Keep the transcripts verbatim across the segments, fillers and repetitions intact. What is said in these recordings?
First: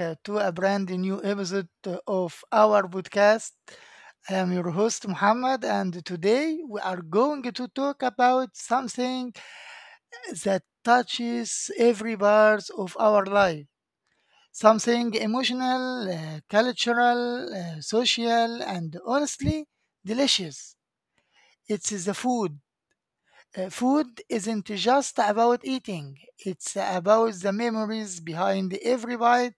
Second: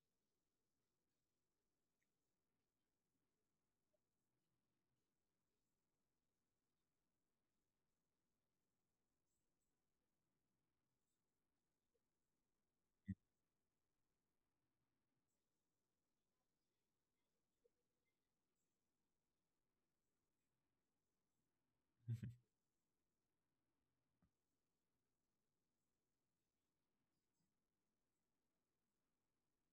uh, to a brand new episode uh, of our podcast. I am your host, Muhammad, and today we are going to talk about something that touches every part of our life. Something emotional, uh, cultural, uh, social, and honestly, delicious. It's the food. Uh, food isn't just about eating, it's about the memories behind every bite,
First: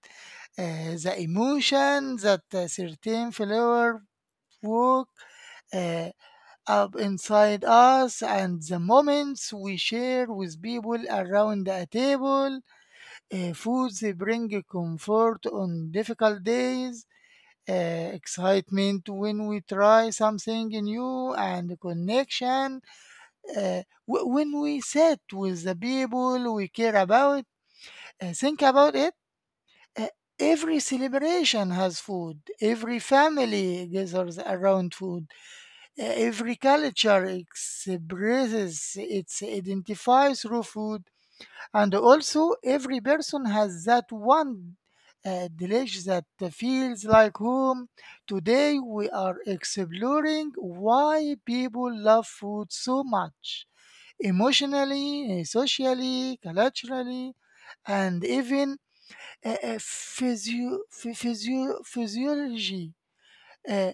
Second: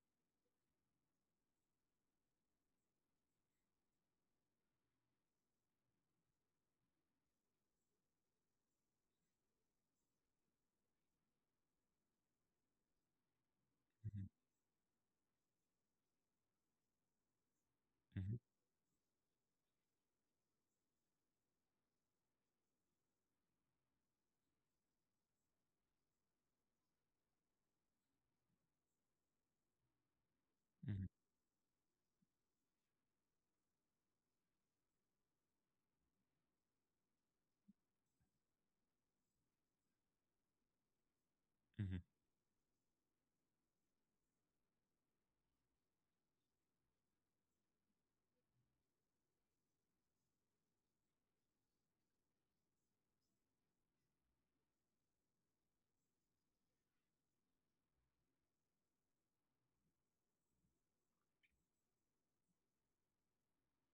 uh, the emotion that a certain flavor woke uh, up inside us, and the moments we share with people around a table. Uh, foods Mhm, bring comfort on difficult days. Uh, mhm, Excitement when we try something new and connection uh, wh- when we sit with the people we care about, uh, think about it. uh, every mhm, celebration has food. Every family gathers around food. Uh, every culture expresses its identify through food. And mhm, also, every person has that one uh, dish that feels like home. Today, we are exploring why people love food so much emotionally, uh, socially, culturally, and even uh, uh, physio- phy- physio- physiology. Uh,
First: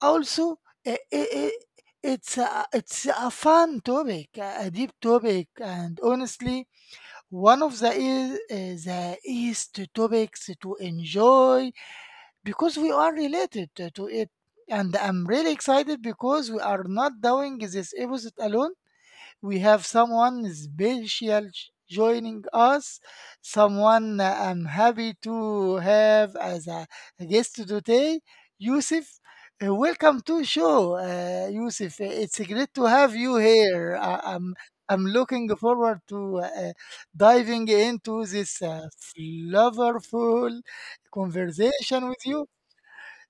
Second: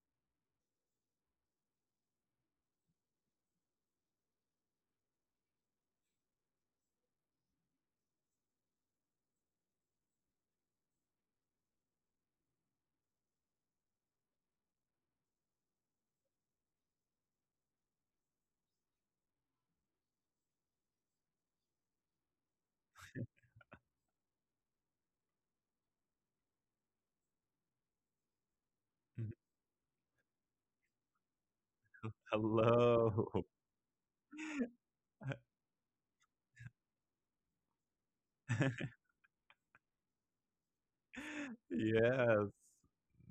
Also, uh, i- i- it's a, it's a fun topic, a a deep topic, and honestly, one of the is uh, the easiest topics to enjoy because we are related to to it. And I'm really excited because we are not doing this episode alone. We have someone special j- joining us, someone I'm happy to have as a guest today, Yusuf. mhm. Uh, Welcome to show, uh, Yusuf. It's great to have you Hello. here. I- I'm I'm looking forward to uh, diving into this uh, flavorful conversation with you. Yes.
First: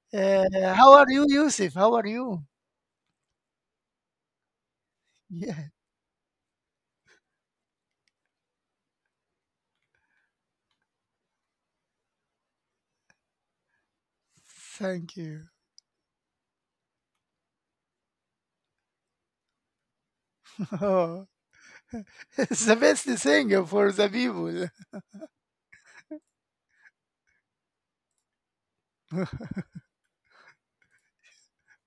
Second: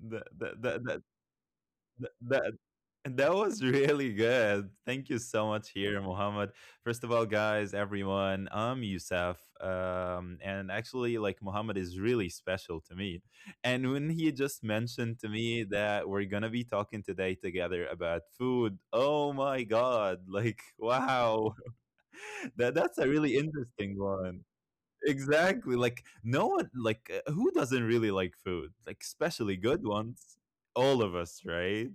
That Uh, that that How that are you, Yusuf? How are that you? that that was really good. Thank you so Yeah, much here, Muhammad. First of all, guys, everyone, I'm Youssef. Um, and actually, like Muhammad is really special to me. And when he just mentioned thank to you. me that we're gonna be talking today together about food, oh my god, like wow. It's that the that's a best really thing interesting for the one. people. Exactly. Like no one, like uh, who doesn't really like food? Like especially good ones. All of us, right?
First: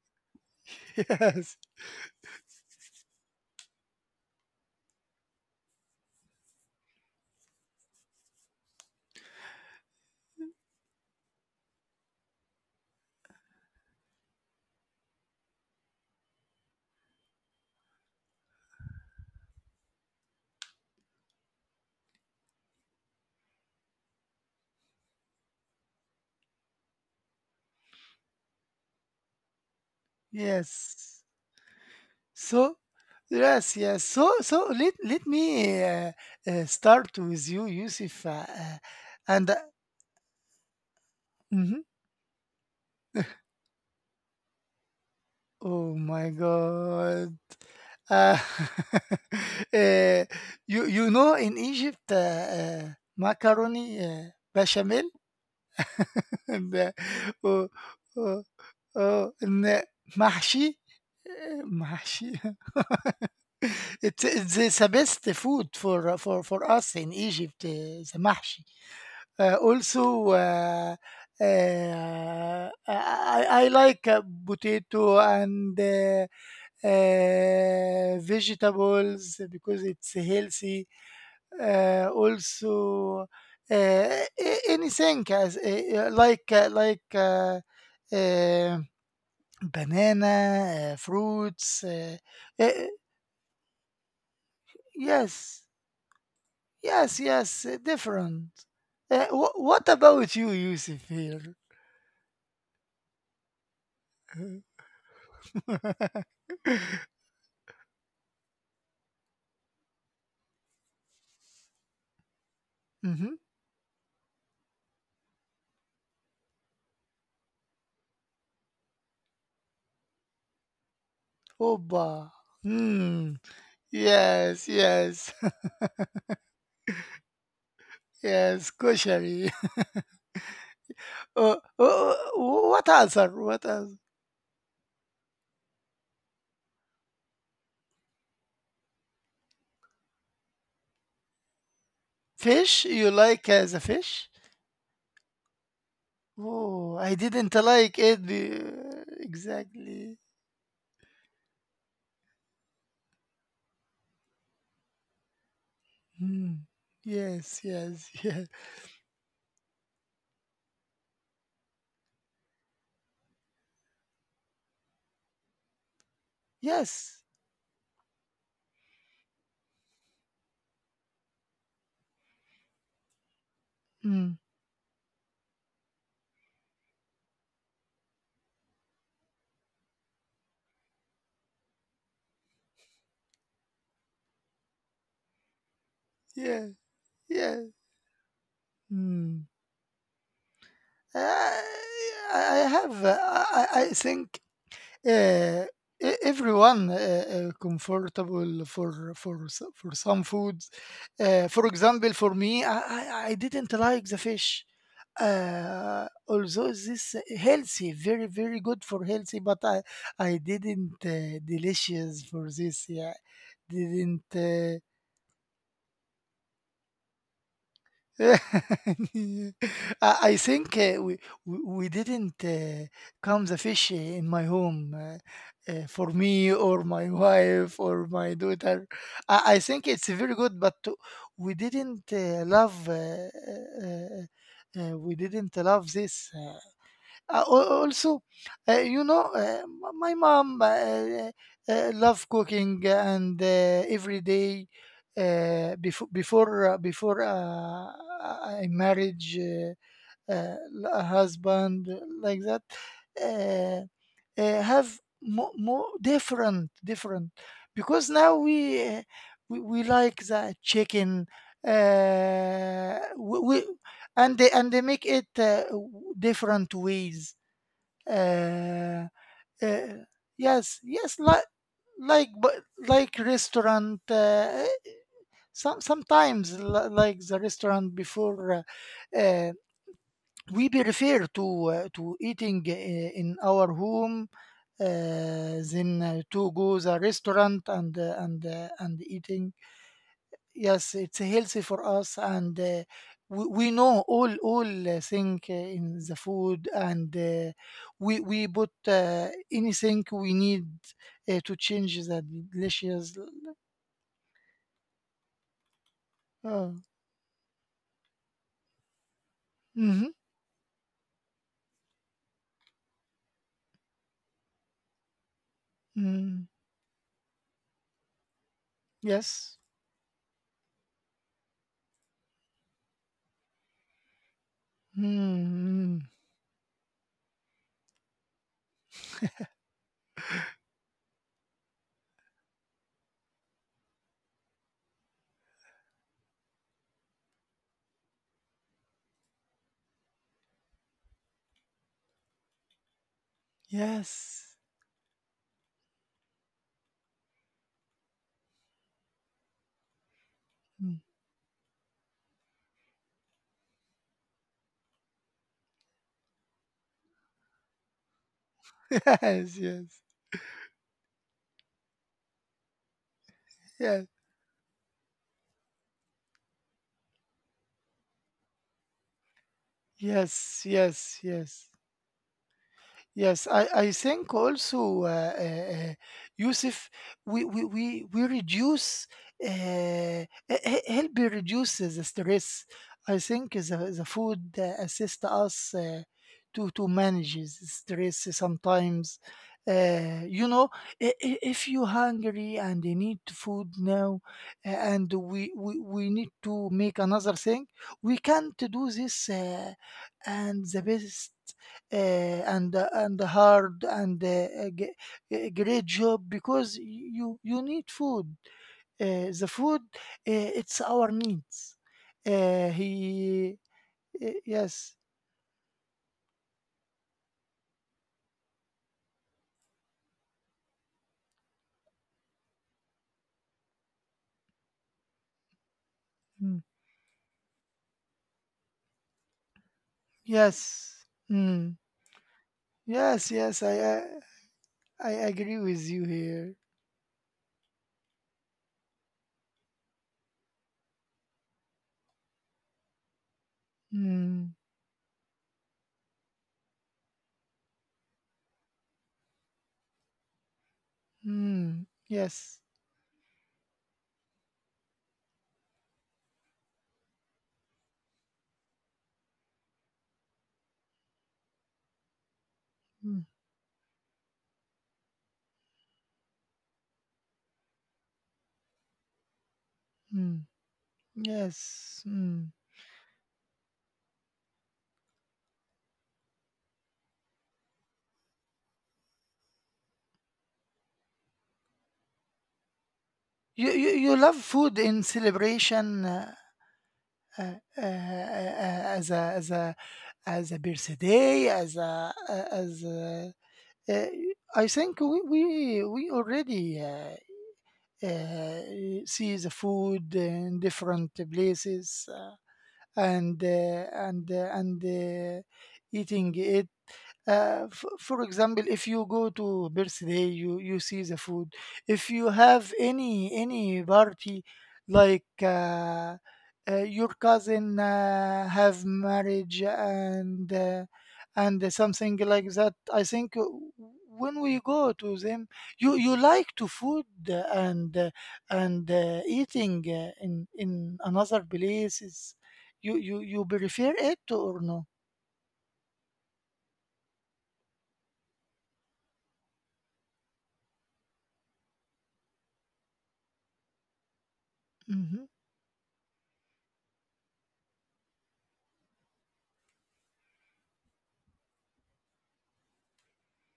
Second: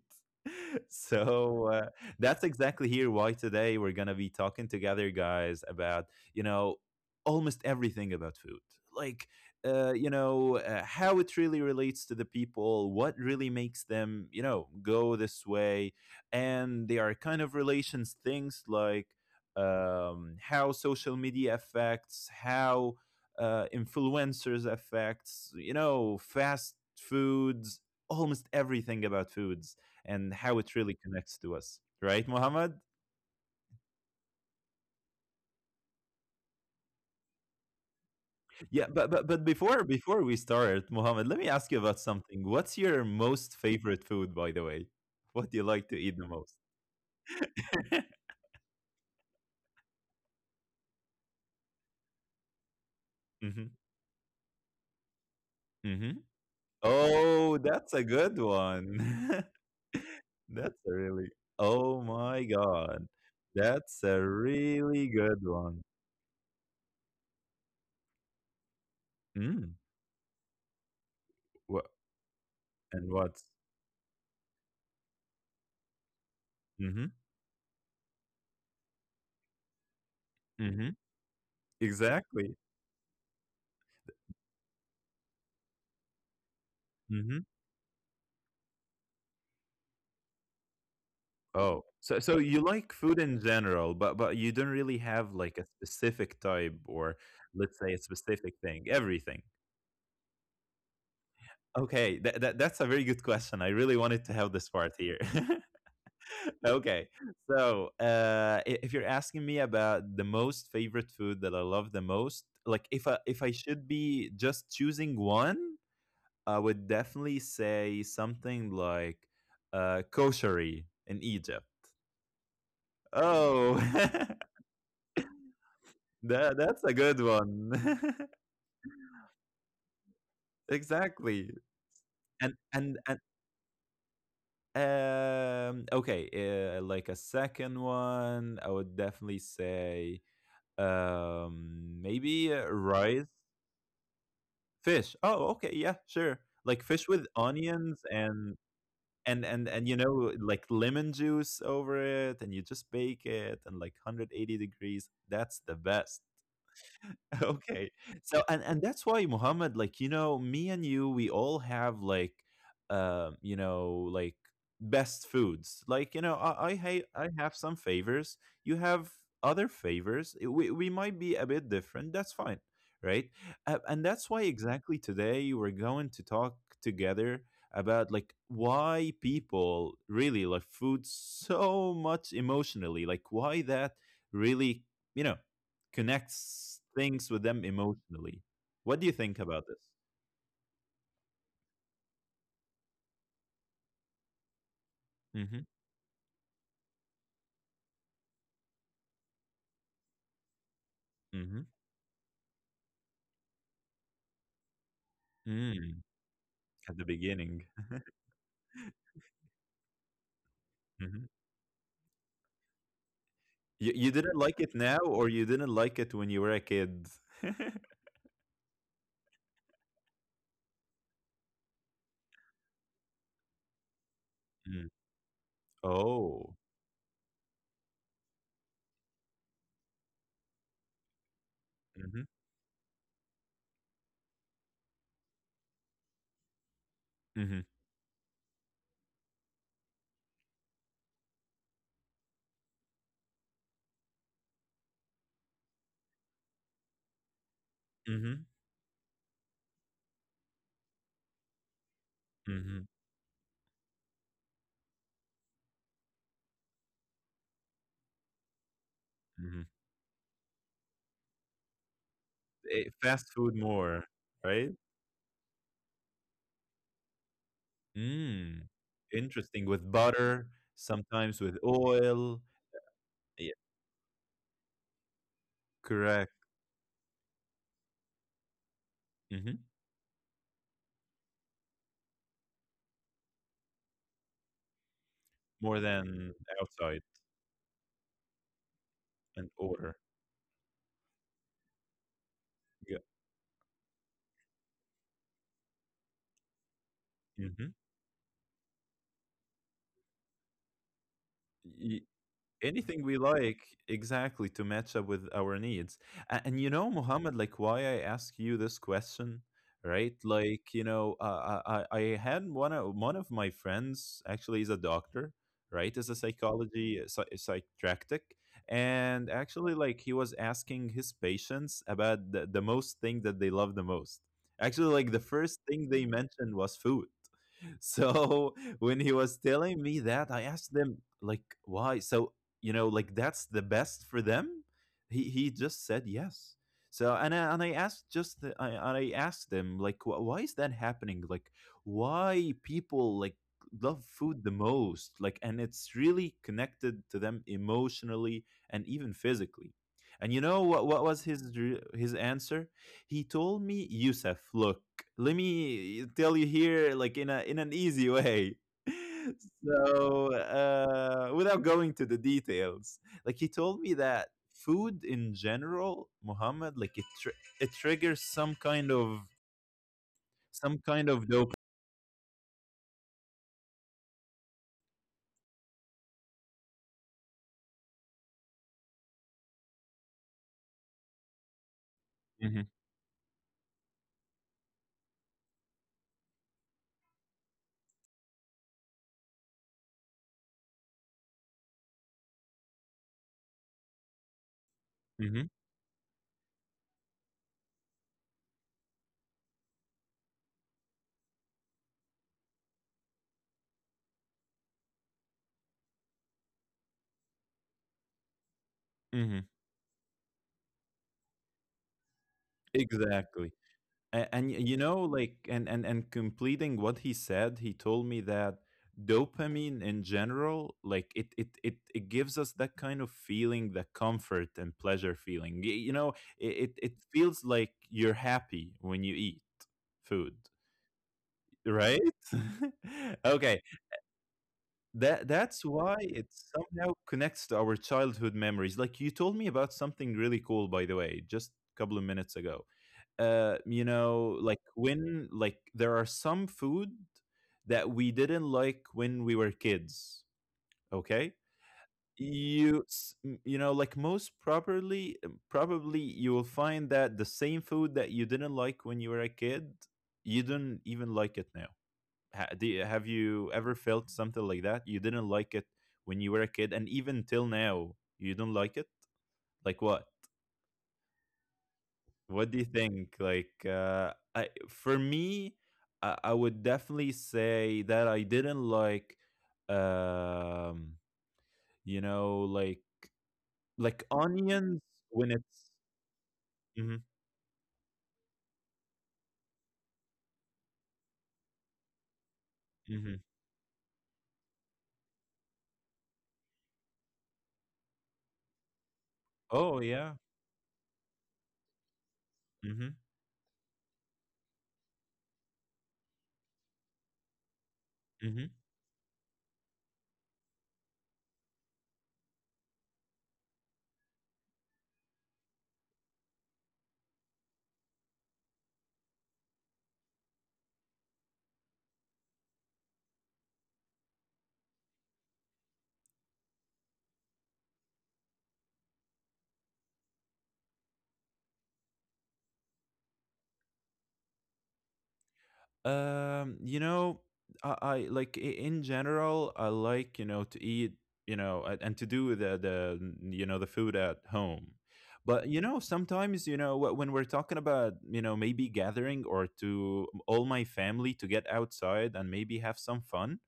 Yes, So uh, that's exactly here why today we're gonna be talking together, guys, about you know almost everything about food, like uh, you know uh, how it really relates to the people, what really makes them you know go this way, and there are kind of relations things like um, how social media affects how uh, influencers effects, you know, fast foods, almost everything about foods and how it really yes. connects to us. Right, Mohammed? So, yes, yes. So, so let let me uh, uh, start with you, Yusuf. Uh, uh, Yeah, but, but but and uh, before before we start, Mohammed, let me ask mhm. you about something. What's your most favorite food, by the way? What do you like Oh to eat my the most? God, uh, uh, you you know in Egypt, uh, uh, Hmm. macaroni uh, bechamel. Hmm. and uh, Oh, oh, that's a oh, good one. oh, and uh, mahshi, That's a really. uh, Oh mahshi. my God, that's It's a it's it's the really best good food one. for uh, for for us in Egypt, uh, the mahshi. Uh, Mm. also, uh, What uh, I, and I what? I like uh, potato and uh, Mhm, uh, vegetables because it's healthy. mhm, Uh, exactly, also, uh, a- anything as uh, uh, like uh, like mhm. uh, uh, banana, uh, fruits. Oh, Uh, so so you uh, like food in general, but but you don't really have, like, yes. a specific type Yes, or, yes, uh, let's say, a different. specific thing, Uh, everything. Wh- what about you, Yusuf here? Okay, that that that's a very good question, I really wanted to have this part here. Mm-hmm. Okay, so, uh, I if you're asking me about the most favorite food that I love the most, like, if I if I should be just choosing one, I would definitely say something like, uh, koshari in Egypt. Oba. Hmm. Oh, Yes, yes, that that's a good one. yes, koshari. Exactly. uh, uh, And what and and answer? What answer? um okay, uh, like a second one, I would definitely say um maybe uh, Fish? You rice, like as a fish? fish. Oh, okay, yeah, sure. Like Oh, fish I with didn't like onions it and be- and and and you Exactly. know like lemon juice over it, and you just bake it and like one hundred eighty degrees. That's the best. Hmm. Yes, Okay, yes, so yes, and and that's why Muhammad, like you know me and you, we all have like um you know like best foods, like you know i i, ha- yes. I have some favors, you have other favors. I- we, we might be a bit different, that's fine, right? Uh, and that's Hmm. why exactly today we're going to talk together about like why people really love food so much emotionally, like why that really you know Yeah, connects things with them yeah. emotionally. What do you think Hmm. about this? Uh, I I have. uh, I, I I think uh, e- everyone uh, uh, comfortable for for s- for some foods. Uh, hmm. For Hmm. example, for me, I, I I didn't like the fish. Mm, Uh, although at the this beginning. healthy, very very good for healthy, but I I didn't Hmm. uh, delicious for this. Yeah, You, you didn't. didn't like it Uh, now, or you didn't like it when you were a kid? Yeah. I I think uh, we we we didn't uh, come the fish in my home, Mm. uh, uh, for me Oh. or my wife or my daughter. I, I think it's very good, but we didn't Hmm. uh, love uh, uh, uh, uh, we didn't love this. Uh, uh, hmm. Al- also, uh, you know, uh, m- my mom uh, uh, love cooking and uh, every day uh, before before uh, before uh, Hmm. I marriage, uh, uh, a husband like that, Hmm. uh, uh, have more, more different different because now we, uh, we, Hmm. we like the chicken, uh, Fast we, food we more, and they right? and they make it uh, w- different ways. Mm. uh, Interesting. With uh, butter, yes yes sometimes like with like oil. but like Yeah, restaurant. Uh, some correct. sometimes li- like the restaurant before, uh, uh, Hmm. we be refer to, uh, to eating uh, in our home, uh, More then uh, than to go the outside restaurant and uh, and uh, and and eating. order. Yes, it's healthy for us, and uh, Yeah. we, we know all all uh, thing uh, in the food, and uh, Hmm. we we put uh, anything we need uh, to change the Anything we delicious. like, exactly, to match up with our needs. A- and, uh, you know Muhammad, like why I ask you this question, hmm right? Like you know uh, i i I had one of one of my friends, actually, is a doctor, right? Is a mm, psychology uh, psy- psychiatric, and yes. actually like he was asking his patients about the, the most thing that they love the most. Actually like the first thing mm, they mentioned was food. So when he was telling me that, I asked them like why, so you know like that's the best for them. He he just said yes. So and I, and I asked just the, I, and I asked them like wh- why is that happening, like why people like love food the yes. most, like, and it's really connected to them emotionally, and even physically. And you know what mm. what was his re- his answer? He told me, Yusuf, look, let me tell you here like in a in an easy way. Yes, yes, So uh, without going to the details, like he told me yes. that food in general, Muhammad, like it tr- it triggers some kind of Yes, some kind yes, of dopamine. yes. Yes, I, I think also, uh, uh, uh, Yusuf, we, we, we, we reduce, uh, he- he- help me reduce the stress. Hmm. I think the, the food uh, assists us uh, to, to manage the stress sometimes. Uh, you know, i- i- if you're hungry and you need food now, uh, and Hmm. we, we, we need to make another thing, we can't do this, uh, and the best, uh, and uh, and hard, and uh, a g- a great job because you you need food. Uh, the Hmm. food, uh, it's our needs. Uh, exactly. he uh, A- and, y you Yes. know like and, and and completing what he said, he told me that dopamine in general, like it it it, it gives us that kind of feeling, the comfort and pleasure feeling. Y- you know, it, Mm. it it feels like you're happy when you eat food, Yes. Mm. right? Yes, yes, Okay, I, I I that agree that's with why you it here. somehow connects to our childhood memories, like you told me about something really cool, by the way, just a couple of minutes ago. Uh, you know, Mm. like when like there are some food that we didn't like when we were kids. Okay, Mm. Yes. you s- m- you know, like most properly, um, probably you will find that the same food that you didn't like when you were a kid, you don't even like it now. Ha- do you- have Mm. you ever felt something like that? You didn't like it when you were a kid, and even till now, you don't like it. Like what? Mm. Yes. Mm. What do you think? Like, uh, I for me, I, I would definitely say that I didn't like, um, you know, like You, you like you love food onions in when it's. celebration uh, Hmm. uh, uh, uh, as a, as a as a birthday, as a a- as Hmm. a, uh, I think we we we already uh, uh, see the Oh food yeah. in different places, uh, Hmm. and uh, and uh, and uh, eating it. Uh, f- for Hmm. example, if you go to birthday, you you see the food. If you have any any party, like uh, uh, your cousin uh, have marriage and uh, and something like that, I think uh, when we go to them, you you like to food, uh, and uh, and uh, eating uh, in in another place is, you you you prefer it or no? Um, you know, I, I like, i- in general, I like, you know, to eat, you know, a- and to do the the you know the food at home. Mm-hmm. But you know, sometimes you know wh- when we're talking about you know maybe gathering, or to all my family to get outside and maybe have some fun,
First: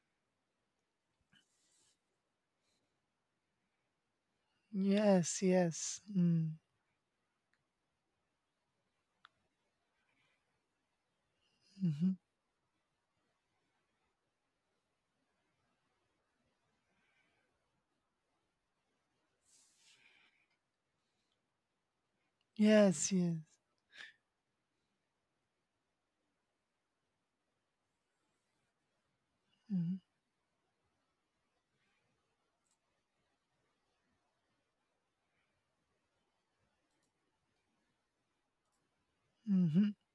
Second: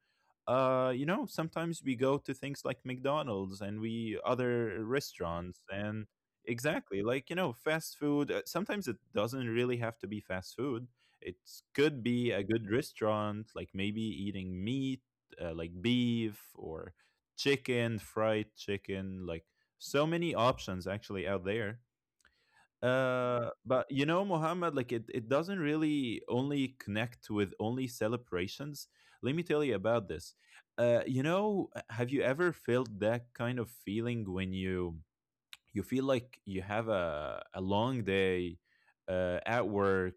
uh, you know, sometimes we go to things like McDonald's and we other Yes, restaurants yes. and Mm. exactly like you know fast food. uh, Sometimes it doesn't really have to be fast food. It could Hmm. be a good restaurant, like maybe eating meat, uh, like beef or chicken, fried chicken, like so many options actually out there. Yes, yes. Uh, but you know, Muhammad, like it, it doesn't really only connect with only celebrations. Let me tell you Mm-hmm. about this. Uh, you know, uh, have you ever felt that kind of feeling when you you feel like you have a a long day uh, at Mm-hmm. work,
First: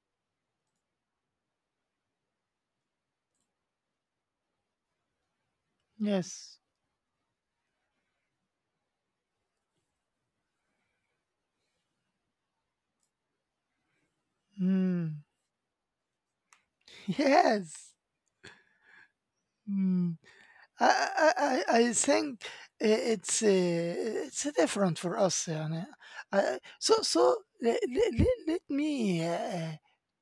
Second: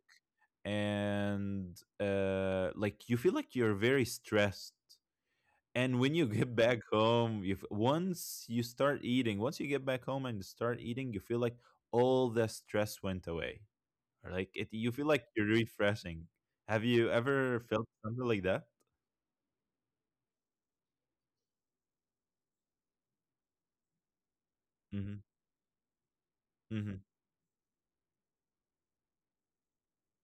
and uh, like you feel like you're very stressed. And when you get Yes. back home, you f- once you start eating, once you get back home and start eating, you feel like all the stress went away, or like it, you feel Mm. like you're refreshing. Have you ever felt Yes. something like that? Mm. I, I, I I think i- it's uh, it's different for Hmm. us. يعني. Uh, so Hmm. so let, let, let me, uh,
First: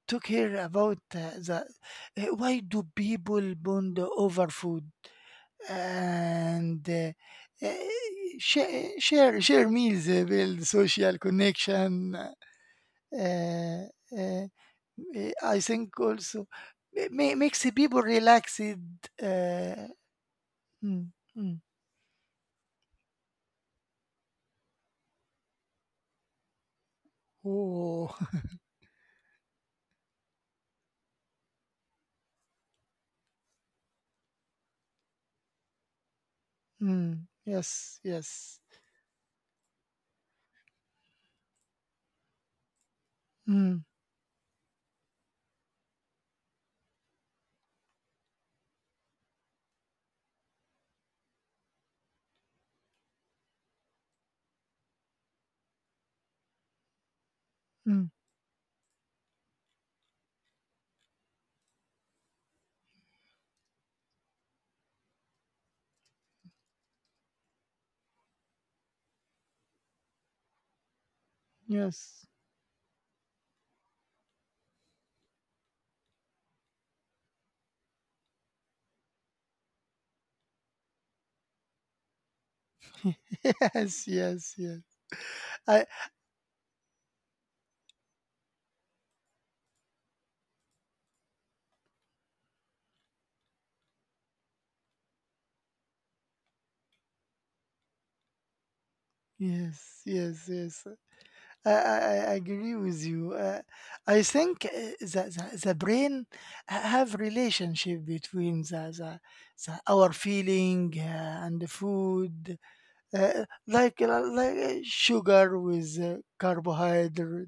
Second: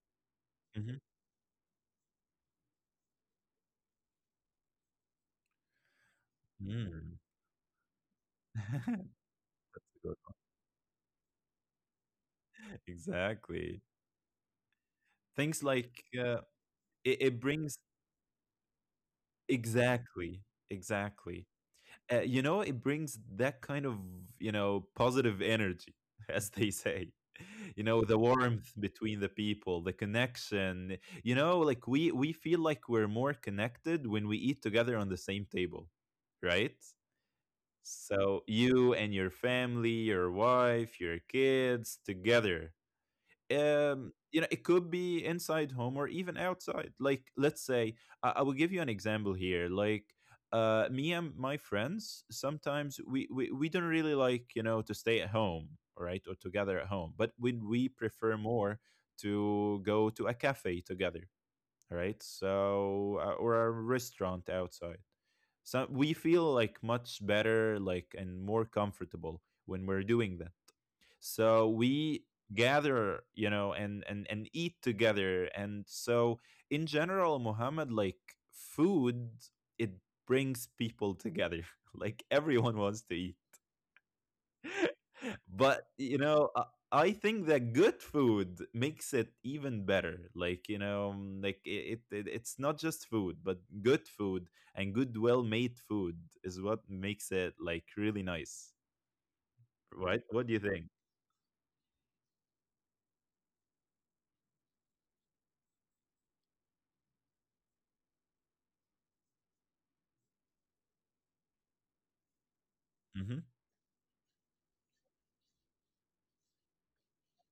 talk here Hmm. about uh, the uh, why do people bond over food? And, uh, Mm. uh, share share share meals, Good uh, build social connection. Uh, one. Exactly. uh, uh, I Things think like uh, also ma- it, ma- it makes the brings, people relaxed. Uh, exactly, mm, exactly, mm. uh, you know it brings that kind of you know positive energy, as they say, you know Oh, the warmth between the people, the connection. You know like we we feel like we're more connected when we eat together on the same table, right? mm, yes, So yes, you and your family, your wife, your kids together. mm, Um, you know, it could be inside home or even outside. Like, let's say, I, I will give you an example here. Like, uh, me and my friends, sometimes we, we we don't really like you know to stay at home, right, or together at home. But we we mm, prefer more to go to a cafe together, right? So uh, or a restaurant outside. So we feel like much better, like and more comfortable when we're doing that. So yes, we gather, you know, and and and eat together. And so in general, Muhammad, like food, it brings people together. Like everyone wants to eat, yes, yes, yes. I but you know i I think that good food makes it even better, like you know mm, like it, it it's not just food but good food, and good well made food is what makes it like really nice, yes, right? What yes, do you think? yes. I, I, I agree with you. Uh, I think uh, the, the, the brain ha- have relationship between the, the, the our feeling uh, and the food, Mm-hmm, uh, like uh, like uh, sugar with uh, carbohydrate.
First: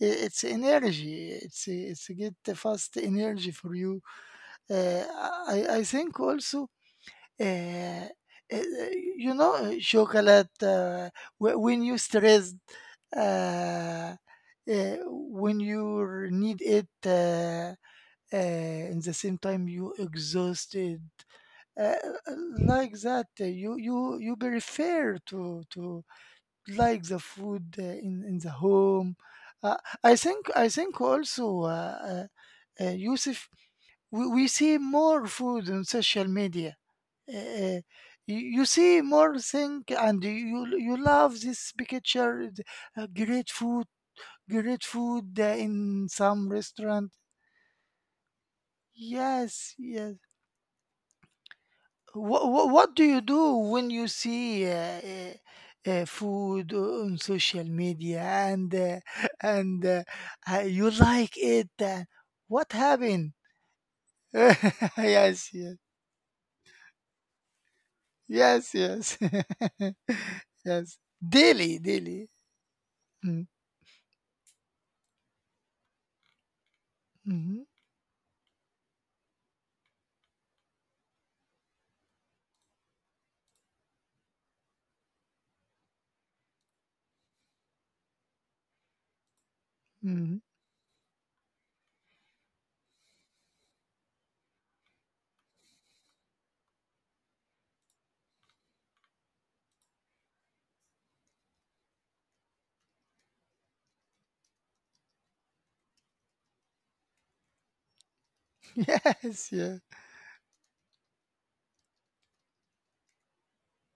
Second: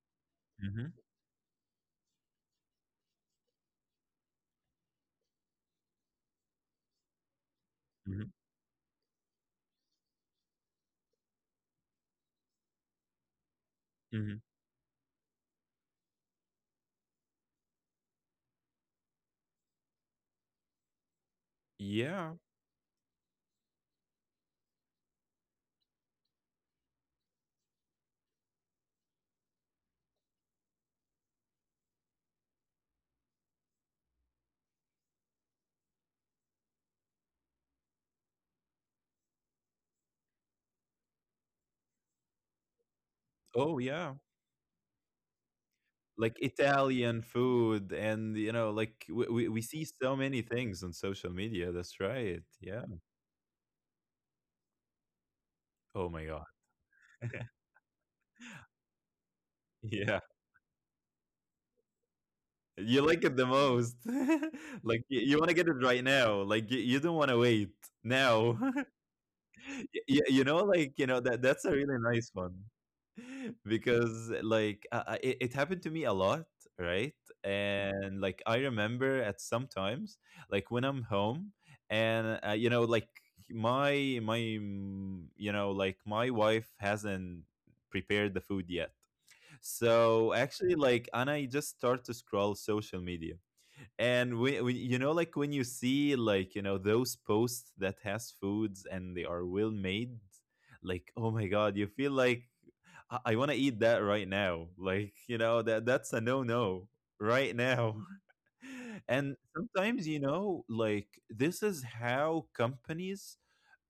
I- It's mm-hmm, energy. It's it's get the fast energy for you. Uh, I I think also, uh, mm-hmm, uh, you know, uh, chocolate. Uh, wh- when you stressed, uh, mm-hmm. uh, when you need it, uh, uh, in the same time you exhausted, uh, Yeah. like that. uh, You you you prefer to to like the food uh, in in the home. Uh, I think I think also, uh, uh, uh, Yusuf, we, we see more food on social media, uh, you, you see more thing and you you love this picture th- uh, great Oh food, yeah. great food uh, in Like some restaurant. Italian food, and you know like we, we, we Yes, see yes. so many things on social media, that's right. what, Yeah. what, do you do when you see, uh, uh, uh, Oh my god. food on social media and uh, and uh, Yeah. uh, you like it? Uh, what You like happened? it the most. Like you, you Yes, want to get yes, it right now. Like you, you don't want to wait now. yes, yes. you, you know, Yes, like you know that that's a daily, really daily. nice one. Mm, Because like uh, uh, it, it happened to me a lot, right? mhm. And like I remember at sometimes like when I'm home, and uh, you know like my my mm, you know like my wife hasn't prepared the food yet. So Mm. actually, like, and I just start to scroll social media, and we, we you know like when you see like you know those posts that has foods and they are well made like oh my god you feel like i, I want to eat that right now like you know that that's a no no right now. And Yes, yeah. sometimes you know like this is how companies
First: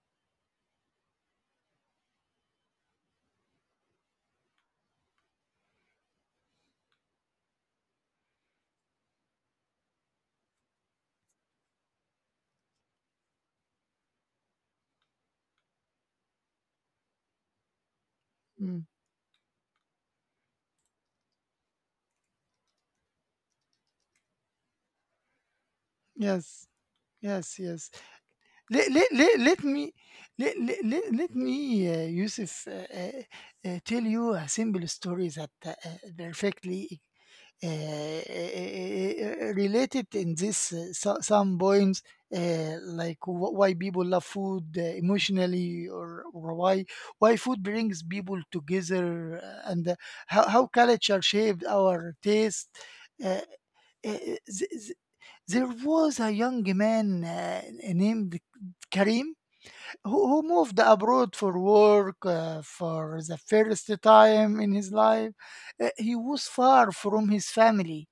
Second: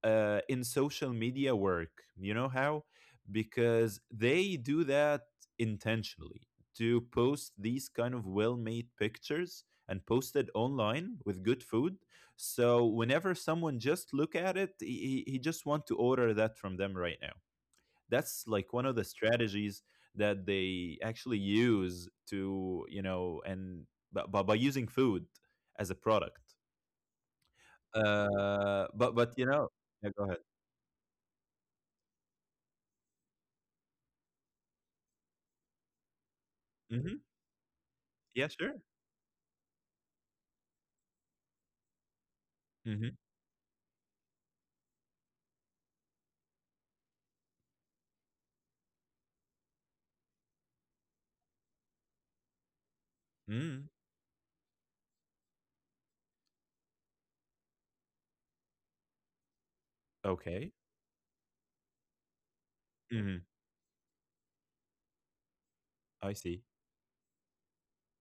uh, in social media work. You know how? Because they do that intentionally to post these kind of well made pictures and post it online with good food. So whenever someone just look at it, he, he just want to order that from them right now. That's like Mm. one of the strategies that they actually use to you know and but by, by using food as a product. Yes, yes, yes. Uh, Let, let, but but let, you let know, me yeah, go ahead. let, let, let, Let me, uh, Yusuf, uh, uh, uh, tell you a simple story that uh, uh, perfectly Mm-hmm. uh, uh, Yeah, sure. uh, related in this, uh, so, some points, uh, Mhm. like wh- why people love food uh, emotionally, or, or why why food brings people together, uh, and uh, how how culture shaped our taste. Uh, Mm. uh, uh, th- There was a young man uh, named Karim, who, who Okay. moved abroad for work uh, for the Mhm. first time in his life. Uh, he I was see. far from his family,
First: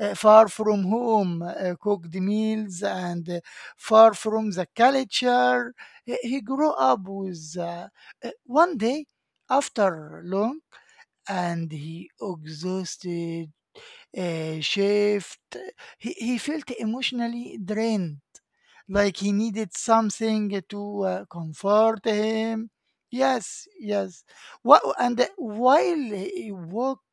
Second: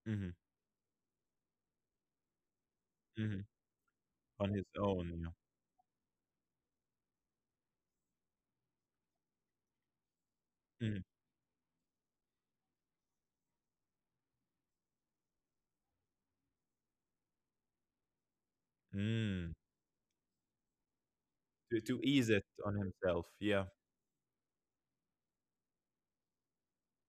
uh, Mhm. far from home, uh, cooked meals, and uh, Mhm. far from On his the own, yeah. culture. He he grew up with, uh, uh, one day after long Mhm. and he exhausted uh, shift, he, he felt emotionally drained, like he Mm. needed something to uh, To comfort to ease it him. on himself. Yes, Yeah. yes what and uh, while he walked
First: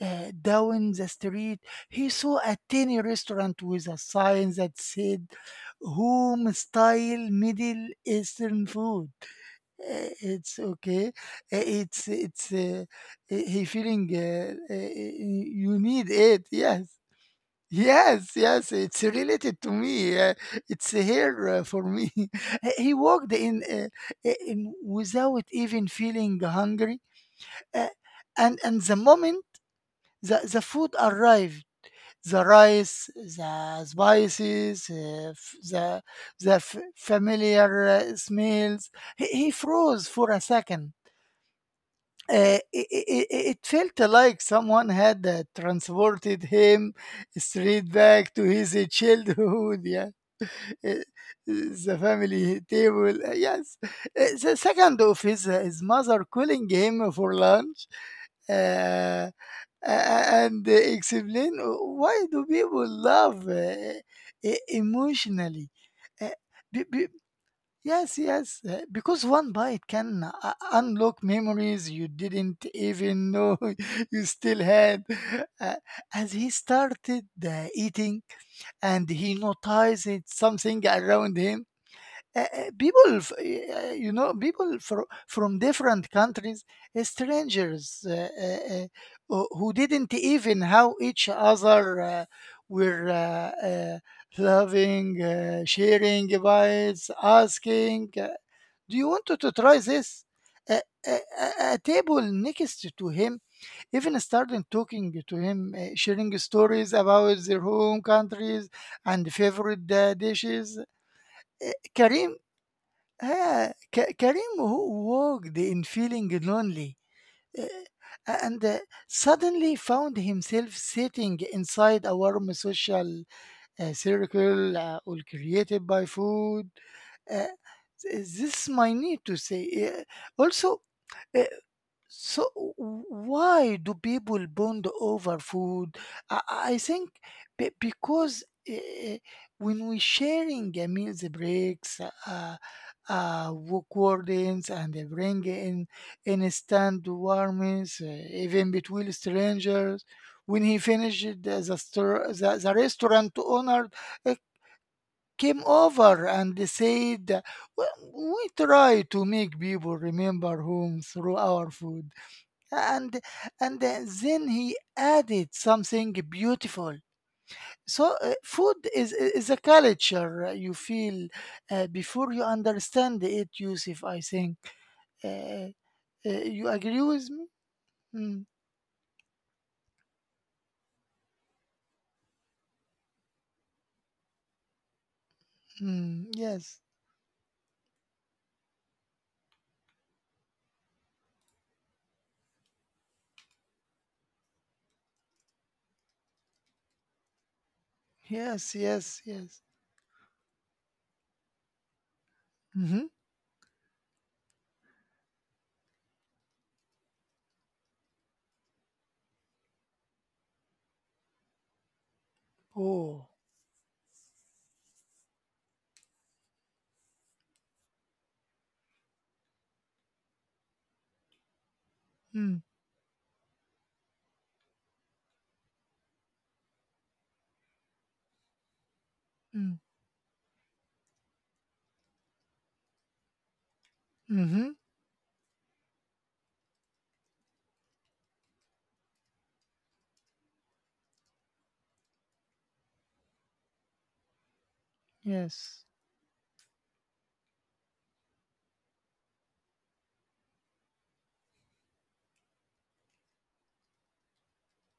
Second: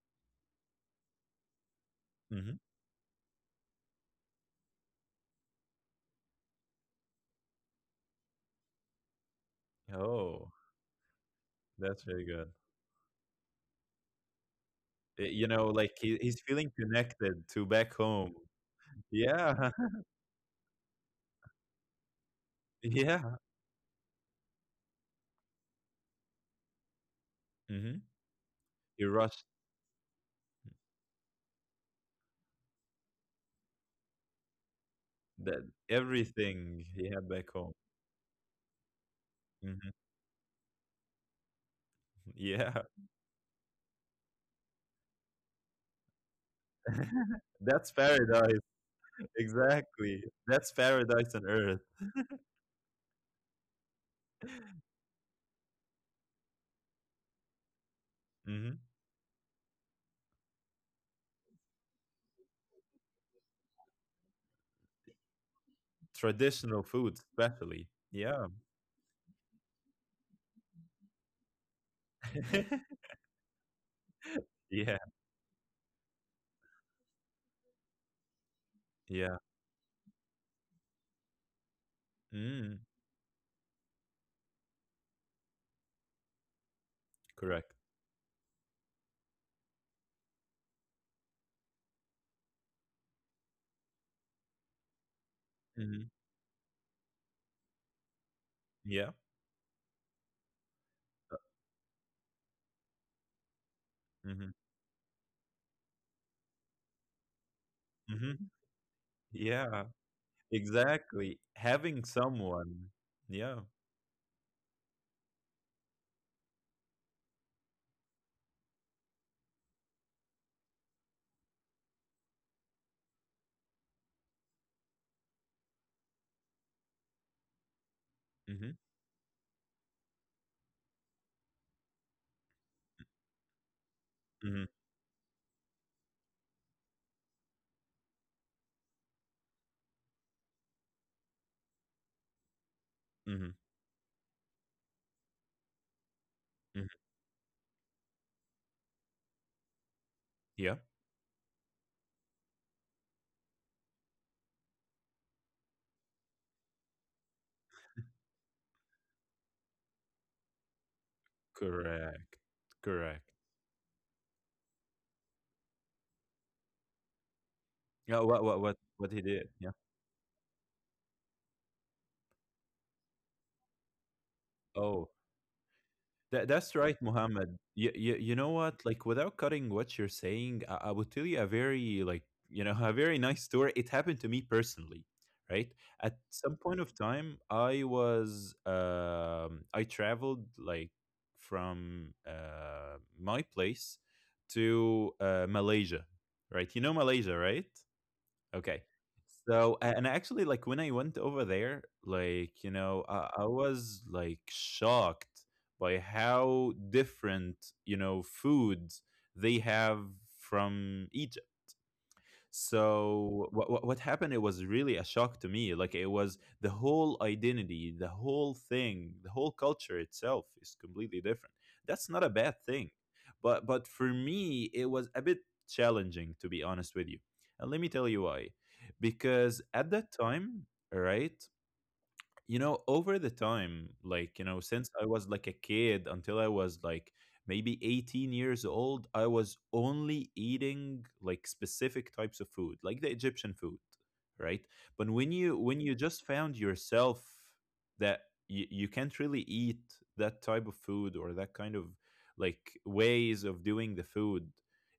uh, down the street, he saw a Mhm. tiny restaurant with a sign that said home style middle eastern food. Uh, Oh, It's okay. Uh, that's it's very it's good. Uh, he he feeling, uh, uh, Y you know, you like, need he he's it. feeling Yes, connected to back yes, home. yes, it's related to Yeah. me. Uh, it's here uh, for me. He he walked Yeah. in, uh, i- in without even feeling hungry, uh, Mhm. and and the He moment rushed the, the food arrived, the rice, the spices, uh, f- that the the f- everything he had back home. familiar uh, smells, he, he Mhm. froze for a second, uh, Yeah. it, it, it felt like someone had uh, transported him straight That's back to paradise. his uh, childhood. Yeah. Exactly. That's Uh, paradise on earth. the family table. uh, Yes. Uh, the second of his, uh, his mother calling him for lunch, Mhm. uh, a- and explain, "Oh, why do people love, uh, e- emotionally. Uh, Traditional be- food, be- especially. Yes, Yeah. yes, uh, because one bite can uh, unlock memories you didn't even know you still had. yeah. Uh, as he started uh, eating and he Yeah. noticed something around him, uh, uh, Mm, people, f- uh, you know, people fro- from different countries, uh, correct. strangers, uh, uh, uh, uh, who didn't even how each other uh, were, uh, uh, loving, uh, Hmm. sharing bites, asking. eh, do you Yeah. want to, to try this? A, a, a a table next to him even Hmm. started talking to him, uh, sharing stories about their home Hmm. countries and Yeah. favorite uh, dishes. Exactly. Uh, Having Karim, someone. Yeah. uh, Ka- Karim, who walked in feeling lonely, uh, and uh, suddenly found himself sitting inside a warm social uh, circle, uh, all created by food. Uh, th- this is Hmm. my need to say. Uh, also, uh, so w- why do people Hmm. bond over food? I, I think be- because uh, when we sharing a meals, eh, breaks, uh, uh, Hmm. work wardens, and they bring in Hmm. instant warmth, uh, even between strangers. When he Yeah. finished, eh, the, the, store, the, the restaurant owner uh, came over and they said, "Well, we try to make people remember home through our food Correct. and Correct. and then he added something beautiful. So Yeah. uh, What? What? food What? is What he did? is a Yeah. culture uh, You feel uh, before you understand it yusuf i think Oh. uh, uh, That, you that's right, agree with me? Mohammed. You, you, you Mm, know what? Like, without cutting what you're saying, I, I would tell you a very, like, you know, a very nice story. It happened to me personally, right? At mm, some yes, point of time, I was, um, I traveled, like, from uh, my place to uh, Malaysia, right? You know Malaysia, right? yes, Okay. yes, yes. So, a- and actually, like when I went over there, like, you Mm-hmm. know, I, I was like shocked by how different, you know, foods they have from Egypt. Oh. So what what happened? It was really a shock to me. Like it was the whole identity, the whole thing, the whole culture itself is completely different. That's not a bad Mm, thing, but but for me it was a bit challenging to be honest with you. And let me tell you why. Because mm, at that time, right? You know over the time like you know mm-hmm. since I was like a kid until I was like maybe eighteen years old I was only eating like specific types of food like the Egyptian food, right? But when you Yes, when you just found yourself that you, you can't really eat that type of food or that kind of like ways of doing the food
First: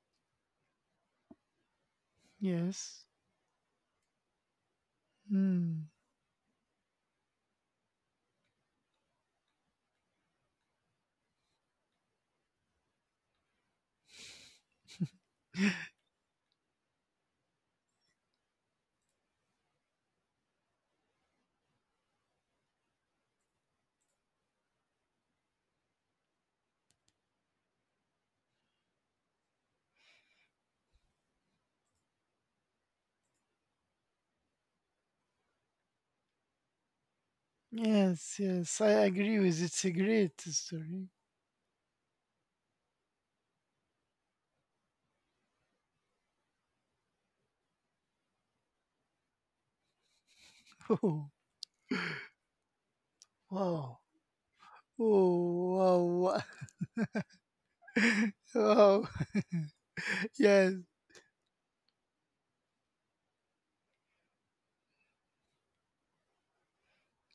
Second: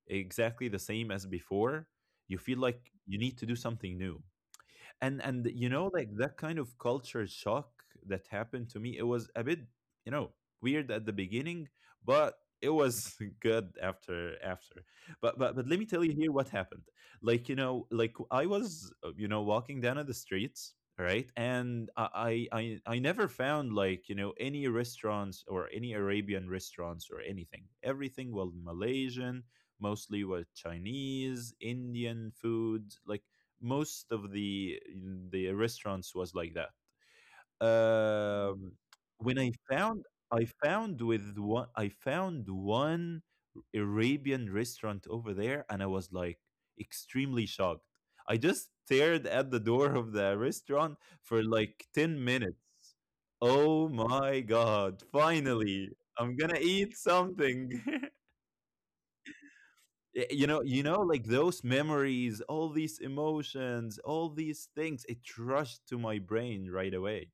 exactly the same as before, you feel like yes. you need to do something new. And and you Mm. know like that kind of culture shock that happened to me, it was a bit, you know, weird at the beginning, but it was good after after. But but but let me tell you here what happened. Like you know like I was uh, you know walking down on the streets, right? And I, I i i never found like you know any restaurants or any Arabian restaurants or anything. Everything was Malaysian, mostly was Chinese Indian food, like most of the the restaurants was like that. Yes, yes, Um, I agree when I with it's a found great I found story. with one I found one Arabian restaurant over there, and I was like extremely shocked. I just stared at the door of the restaurant Oh, for like ten minutes. Oh wow. my god! Finally, Oh, I'm wow. gonna eat something. Wow. Y- you know Yes. you know like those memories, all these emotions, all these things, it rushed to my brain right away,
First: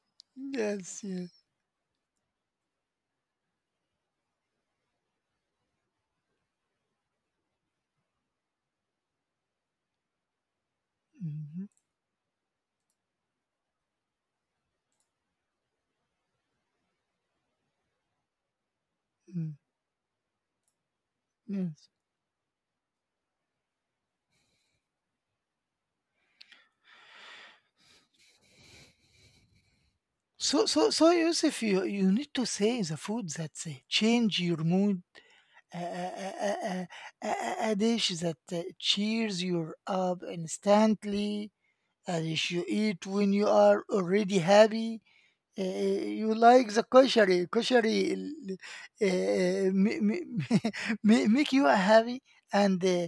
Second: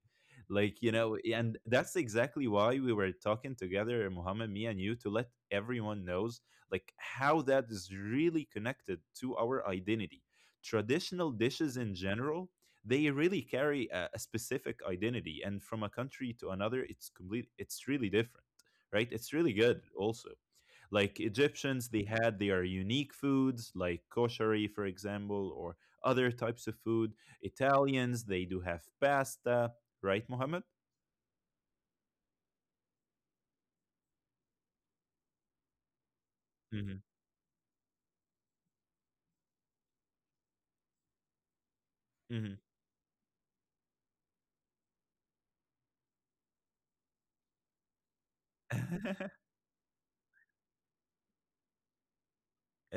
like you Yes, know, yes. and that's exactly why we were talking together, Mohammed, me and you, to let everyone knows like how that is really connected to our identity. Traditional Mhm, dishes in general, they really carry a, a specific identity, and from a country to another it's complete, it's really different, right? It's mm. really good also. Like Yes. Egyptians, they had their unique foods, like koshari, for example, or other types of food. Italians, they do have pasta, right, So, Mohammed? so, so, Yusuf, you, you need to say the food that uh, change your mood, a, a, a, Hmm. a, a a dish that uh, cheers you up instantly, a dish you Hmm. eat when you are already happy. Eh, you like the koshery, koshery l- eh, ma- ma- ma- Make you happy? And uh,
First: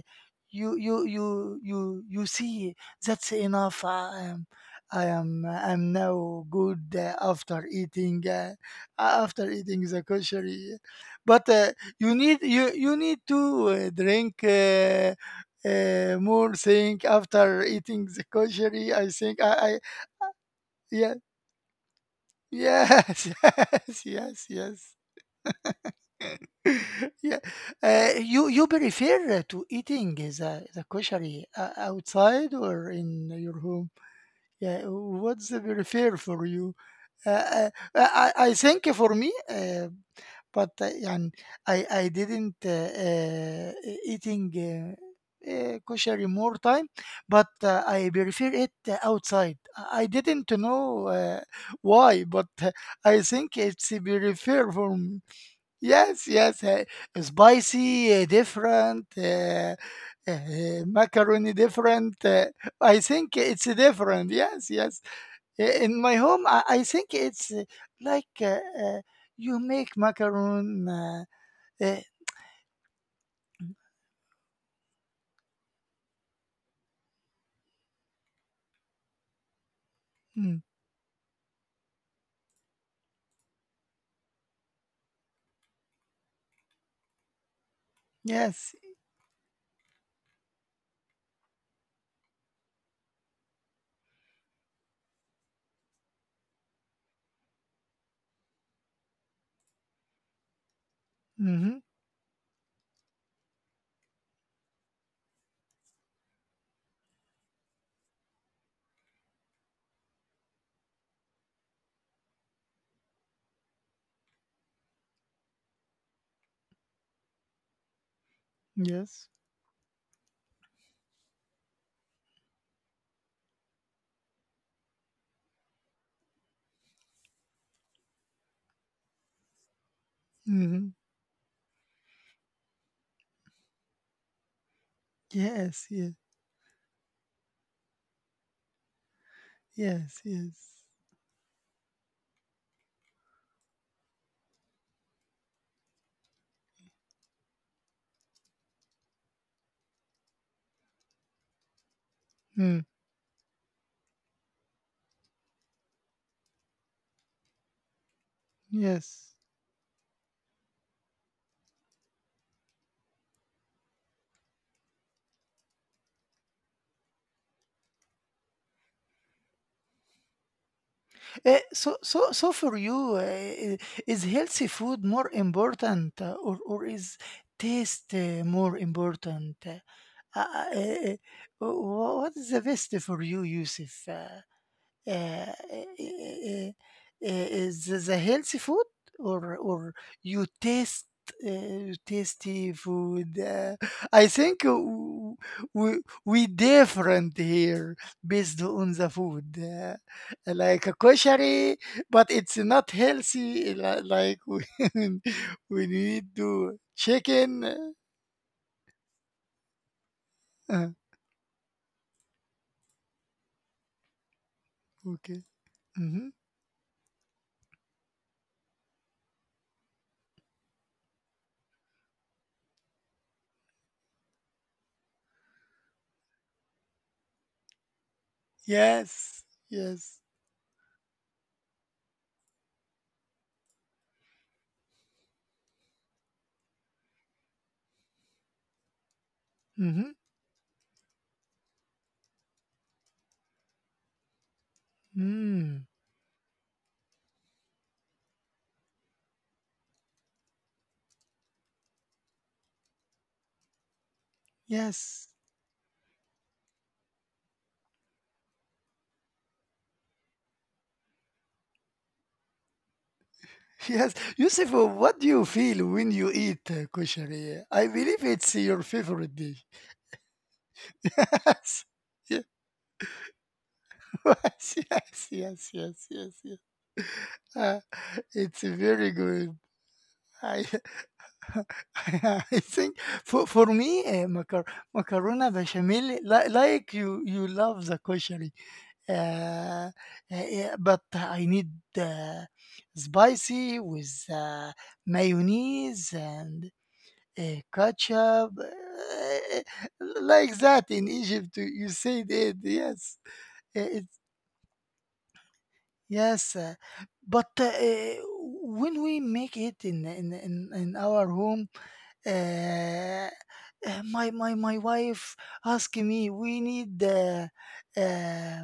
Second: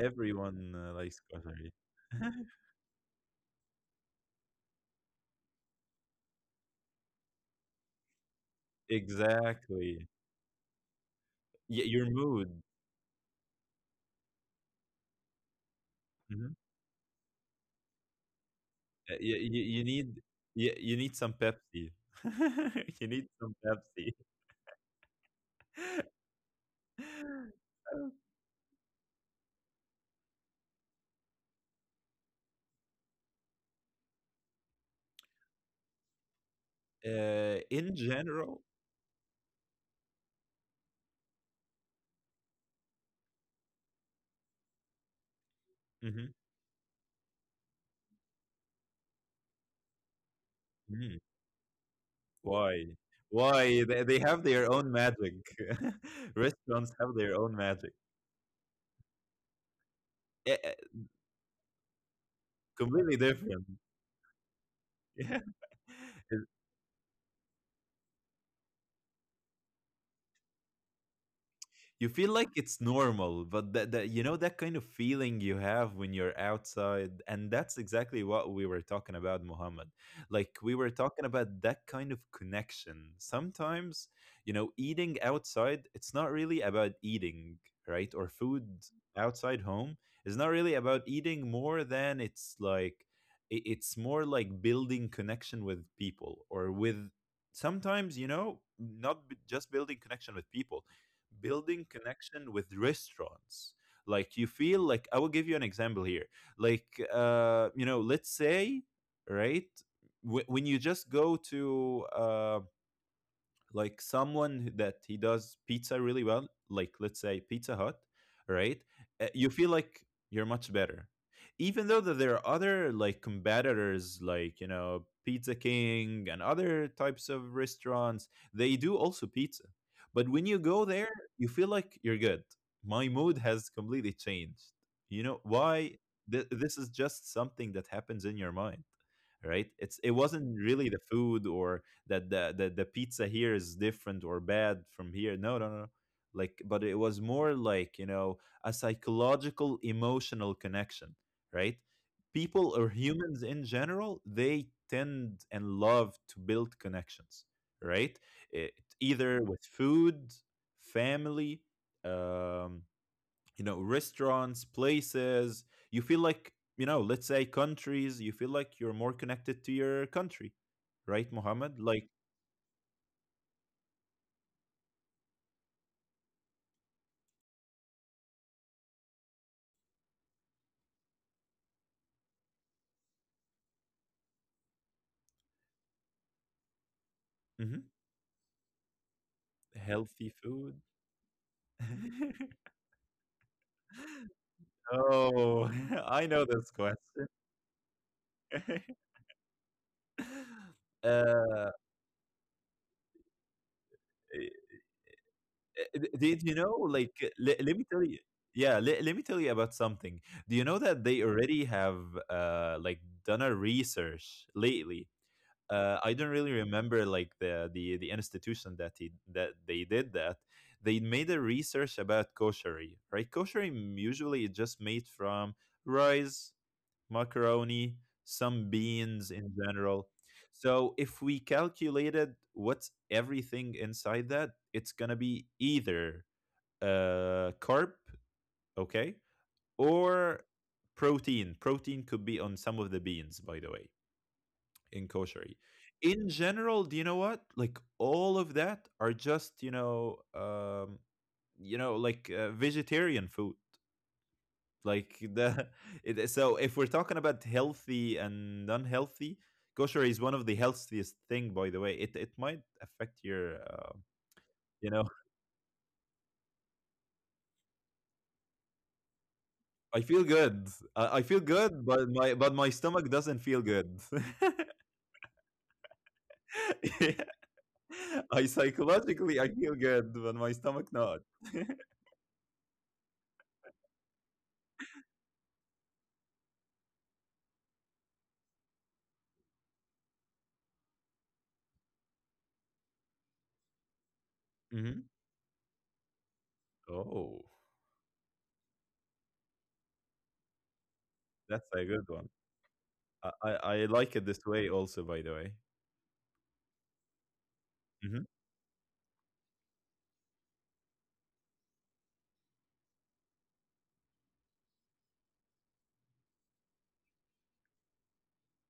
you uh, you likes you koshari. you you see, that's enough. I am I am I'm now good uh, after eating, uh, after eating the Exactly. koshery, but uh, Y- your you need mood. you you need to uh, drink. Uh, uh, Mhm. More thing after eating the koshery. I Uh, think y- y- I, I you need y- you need Yeah. some Pepsi. You need Yes, some yes, Pepsi. yes, yes. Yeah. Uh, you you prefer to eating the the kosher uh, outside or in your home? Yeah. What's the prefer for you? Uh, Uh, uh, In I I I general, think for me, uh, but uh, and I I didn't uh, uh, e- eating uh, uh, kosher more time, but uh, I prefer it uh, outside. I I didn't know Mhm. uh, why, but uh, Why? I think Why? it's They, they have their prefer own for me. magic. Yes, yes, uh, Restaurants have their own magic. spicy, uh, different, uh, Yeah, uh, macaroni different. Uh, I completely think different. it's different. Yes, yes. Yeah. I- in my home, i, I think it's uh, like uh, uh, you make macaron uh, uh, You feel like it's normal, but that, that you know that kind of feeling you have when you're outside, and that's exactly what we were talking about, Muhammad. Like mm, we were talking about that kind of connection. Sometimes you know eating outside, it's not really about eating, right? Or food yes. outside home is not really about eating more than it's like i- it's more like building connection with people or with, sometimes you know, not b- just building connection with people, building Hmm. connection with restaurants. Like you feel like I will give you an example here. Like uh you know, let's say, right, wh- when you just go to um like someone who- that he does pizza really well, like let's say Pizza Hut, right? Uh, yes. You feel like you're much better, even though that there are other like competitors, like you know Pizza King and other types of restaurants. They do also pizza, but when you go Hmm. there, you feel like you're good. My mood has completely changed. You know Yes, why? yes, Th- this is just something that happens in your mind, right? It's it yes, wasn't really yes. the food or that the, the the pizza here is different or bad from here. No, no, no. No. Like, but it was more like you know a psychological, emotional connection, right? People Mm, or humans in general, they tend and love to build connections, right? It, yes. either with food, family, um, you know, restaurants, places. You feel like, you know, let's say countries. You feel like you're more connected to your country, right, Eh, Mohammed? so Like so so for you, uh, is healthy food more important, uh, or or is taste uh, more important? uh, uh, uh, uh, wh- what is the best for you, yusuf Uh, Uh, i- i- i- i- Mhm. is a healthy food or or Healthy you food? taste, uh, you tasty food? Uh, I think w- Oh, we I we know this question. different here based on the food. Uh, like a Uh, kosher, but it's not healthy. li- Like eh, when we eh, d need did you know, to like, let let me chicken. tell you, yeah, let let me tell you about something. Do you know Uh, that they already have, uh, like, done a research lately? okay. Uh, I don't Hmm. really remember, like, the the the institution that he that they did that. They made a research about koshery, right? Koshery usually is just made from rice, macaroni, some beans Yes. in general. Yes. So if we calculated what's everything inside that, it's gonna be either uh carb, okay, Mm-hmm. or protein. Protein could be on some of the beans, by the way, in koshery. Mm. In general, do you know what? Like all of that are just, you know, um, you know, like uh, vegetarian food. Like Yes. the it, so if we're talking about healthy and unhealthy, kosher is one of the healthiest thing. By the way, it it might affect your. Uh, Yes, Yusuf, you know, what do you feel when you eat uh, koshari? I believe it's your favorite dish. I feel good. I, I feel good, Yes, but my yeah, but my stomach doesn't feel good. yes, yes, yes, yes, yes, yes. Yeah. Uh, I it's very psychologically I good. feel good, but my I, stomach not. I think for, for me, uh, macar- macarona bechamel, li- like you, you love the koshari. Uh, uh, yeah, but I need uh, spicy with uh, Hmm. mayonnaise and, Oh, Eh, ketchup, eh, like that in Egypt, that's you a you good one. said it. Yes, I, I I Eh, like it's, it this way also. By the way, yes. uh, But uh, eh, hmm, when we make it in in in, in our home, uh, uh, my my my wife asked me, we need uh, uh,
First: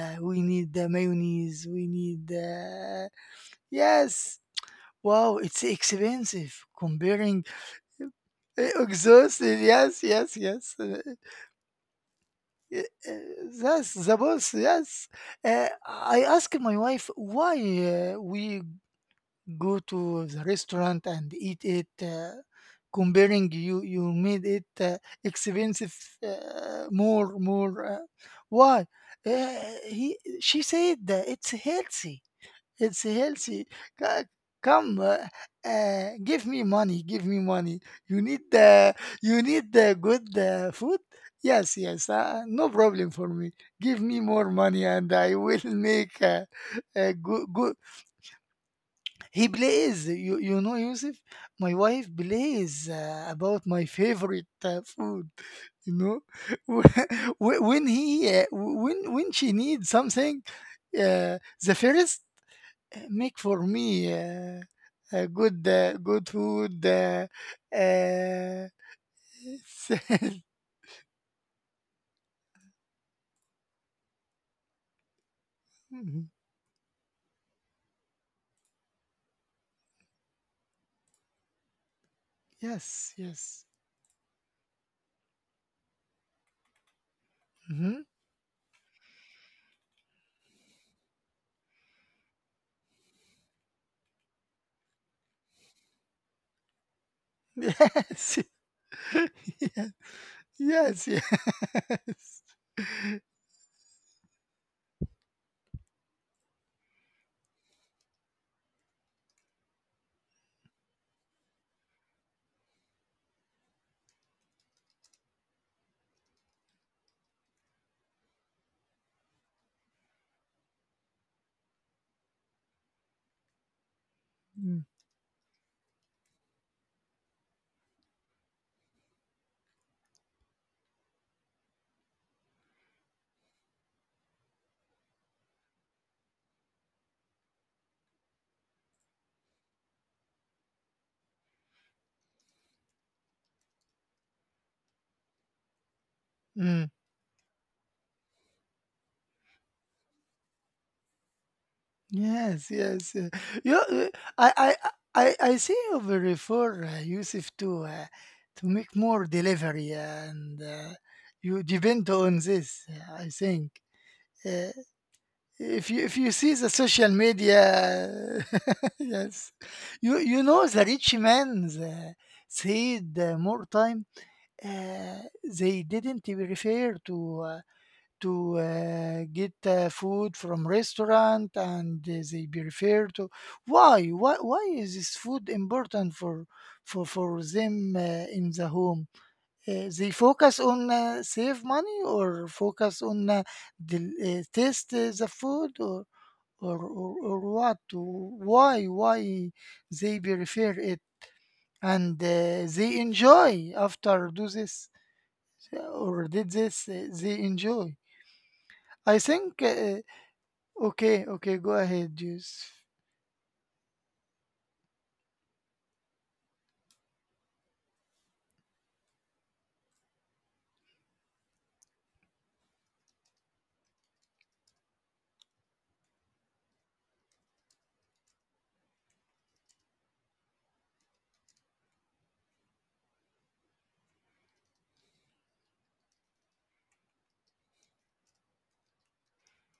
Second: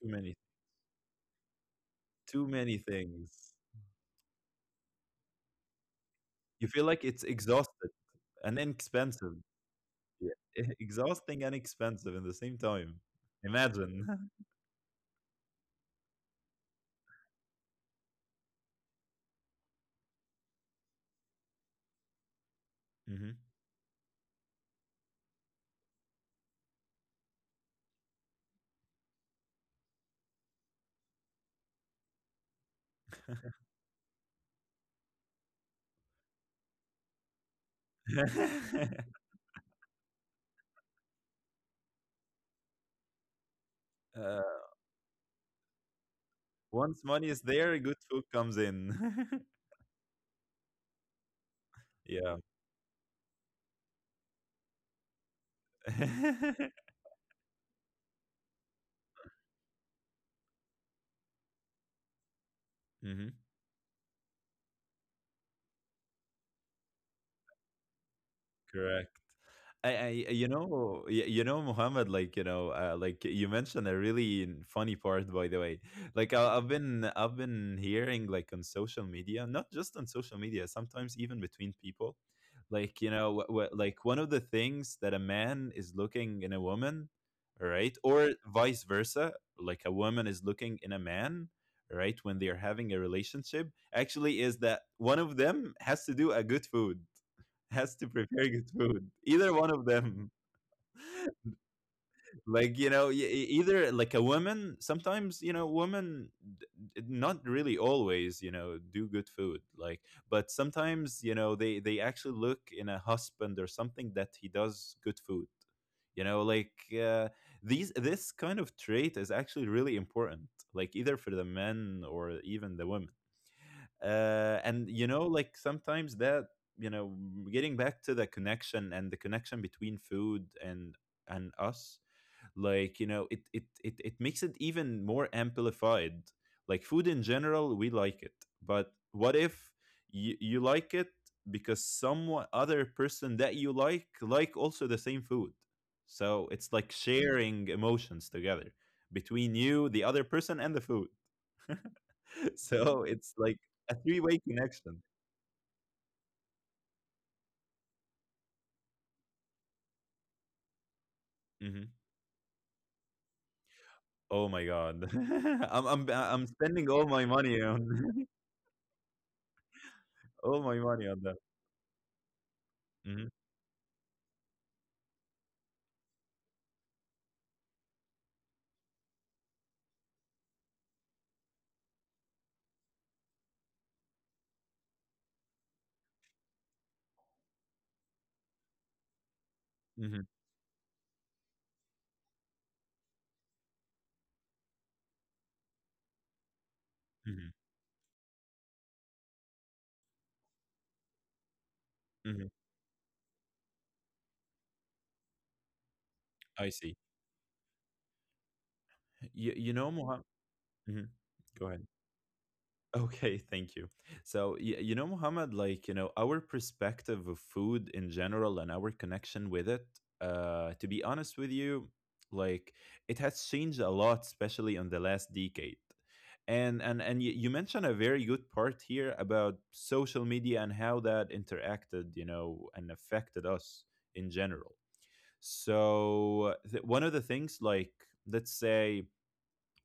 too many, we need the mayonnaise, we need, too many uh, things. yes. Wow, it's expensive You feel like it's comparing. exhausted and Eh, inexpensive. Exhausted. Yes, yes, Yeah. yes. Uh, Exhausting and expensive in the same eh, time. eh, That's the Imagine. boss. Yes. Uh, I asked my wife why uh, we go to the restaurant and eat it. Uh, hmm. Comparing, you, you made it uh, expensive. Uh, more, more. Uh, why? Uh, he, she said that it's healthy. It's healthy. Co- Come, uh, uh, give me money. Give me money. You need the you need the good uh, food. Yes, yes. Uh, no problem for me. Give me more uh, money, and I will make a, Once a money is good good. there, good food comes in. He plays. You you know, Yusuf. My wife Yeah. plays uh, about my favorite uh, food. You know, when when he uh, when when she needs something, uh, the first uh, Hmm. make for me uh, uh, good uh, good food uh, uh, Correct. I, I you know y- you know Muhammad like you know uh, like you mentioned a really funny part by the way. Mhm. Like I, I've been I've been hearing like on social media, not just on social media, sometimes even between people, like you Yes, know wh- wh- yes. like one of the things that a man is looking in a woman, right, Hmm. or vice versa, like a woman is looking in a man, right, when they are having a relationship actually is that one of them has to do a good food, has to Yes. prepare good food. Either one of them, Yes, yes. like you know, e- e- either like a woman. Sometimes you know, women, d- d- not really always, you know, do good food. Like, but sometimes you know, they they actually look in a husband or something that he does good food. You know, like uh, these this kind of trait is actually really important. Like either for the men or even the women, uh, Mm-hmm. Yes. Mm, and you know like sometimes that you know getting back to the connection and the connection between food and and us, like you know it it it, it makes it even more amplified. Like food in general we like it, but what if you, you like it because some other person that you like like also the same food, so it's mm. like sharing emotions together between you, the other person, and the food. Yes, So yes uh, it's like you, a uh, three-way I, I connection. I I see you refer uh, Yusuf to uh, to make more delivery and uh, you Hmm. depend on this, uh, I think. Oh my Uh, god. I'm if you I'm if you I'm see the spending all social my money media, on, yes, you you all know my the money rich on that. man uh, said Hmm. uh, more time. uh, they didn't refer to uh, to uh, get uh, food from restaurant, and uh, they be referred to, why why why is this food important for for for them, uh, in the home. Uh, they Hmm. focus on, uh, save money, or focus on uh, the, uh, taste, uh, the food, or or or, or Hmm. what to, why why they prefer it, and uh, Hmm. they enjoy after do this, uh, or did I this uh, see. they enjoy, I think You, you know, uh, Mohammed. Okay, okay, Go go ahead. ahead, juice. Okay, thank you. So, y- you know, Muhammad, like, you know, our perspective of food in general and our connection with it, uh, to be honest with you, like, it has changed a lot, especially in the last decade. And and and you, you mentioned a very good part here about social media and how that interacted, you know, and affected us in general. So, th- one of the things, like, let's say,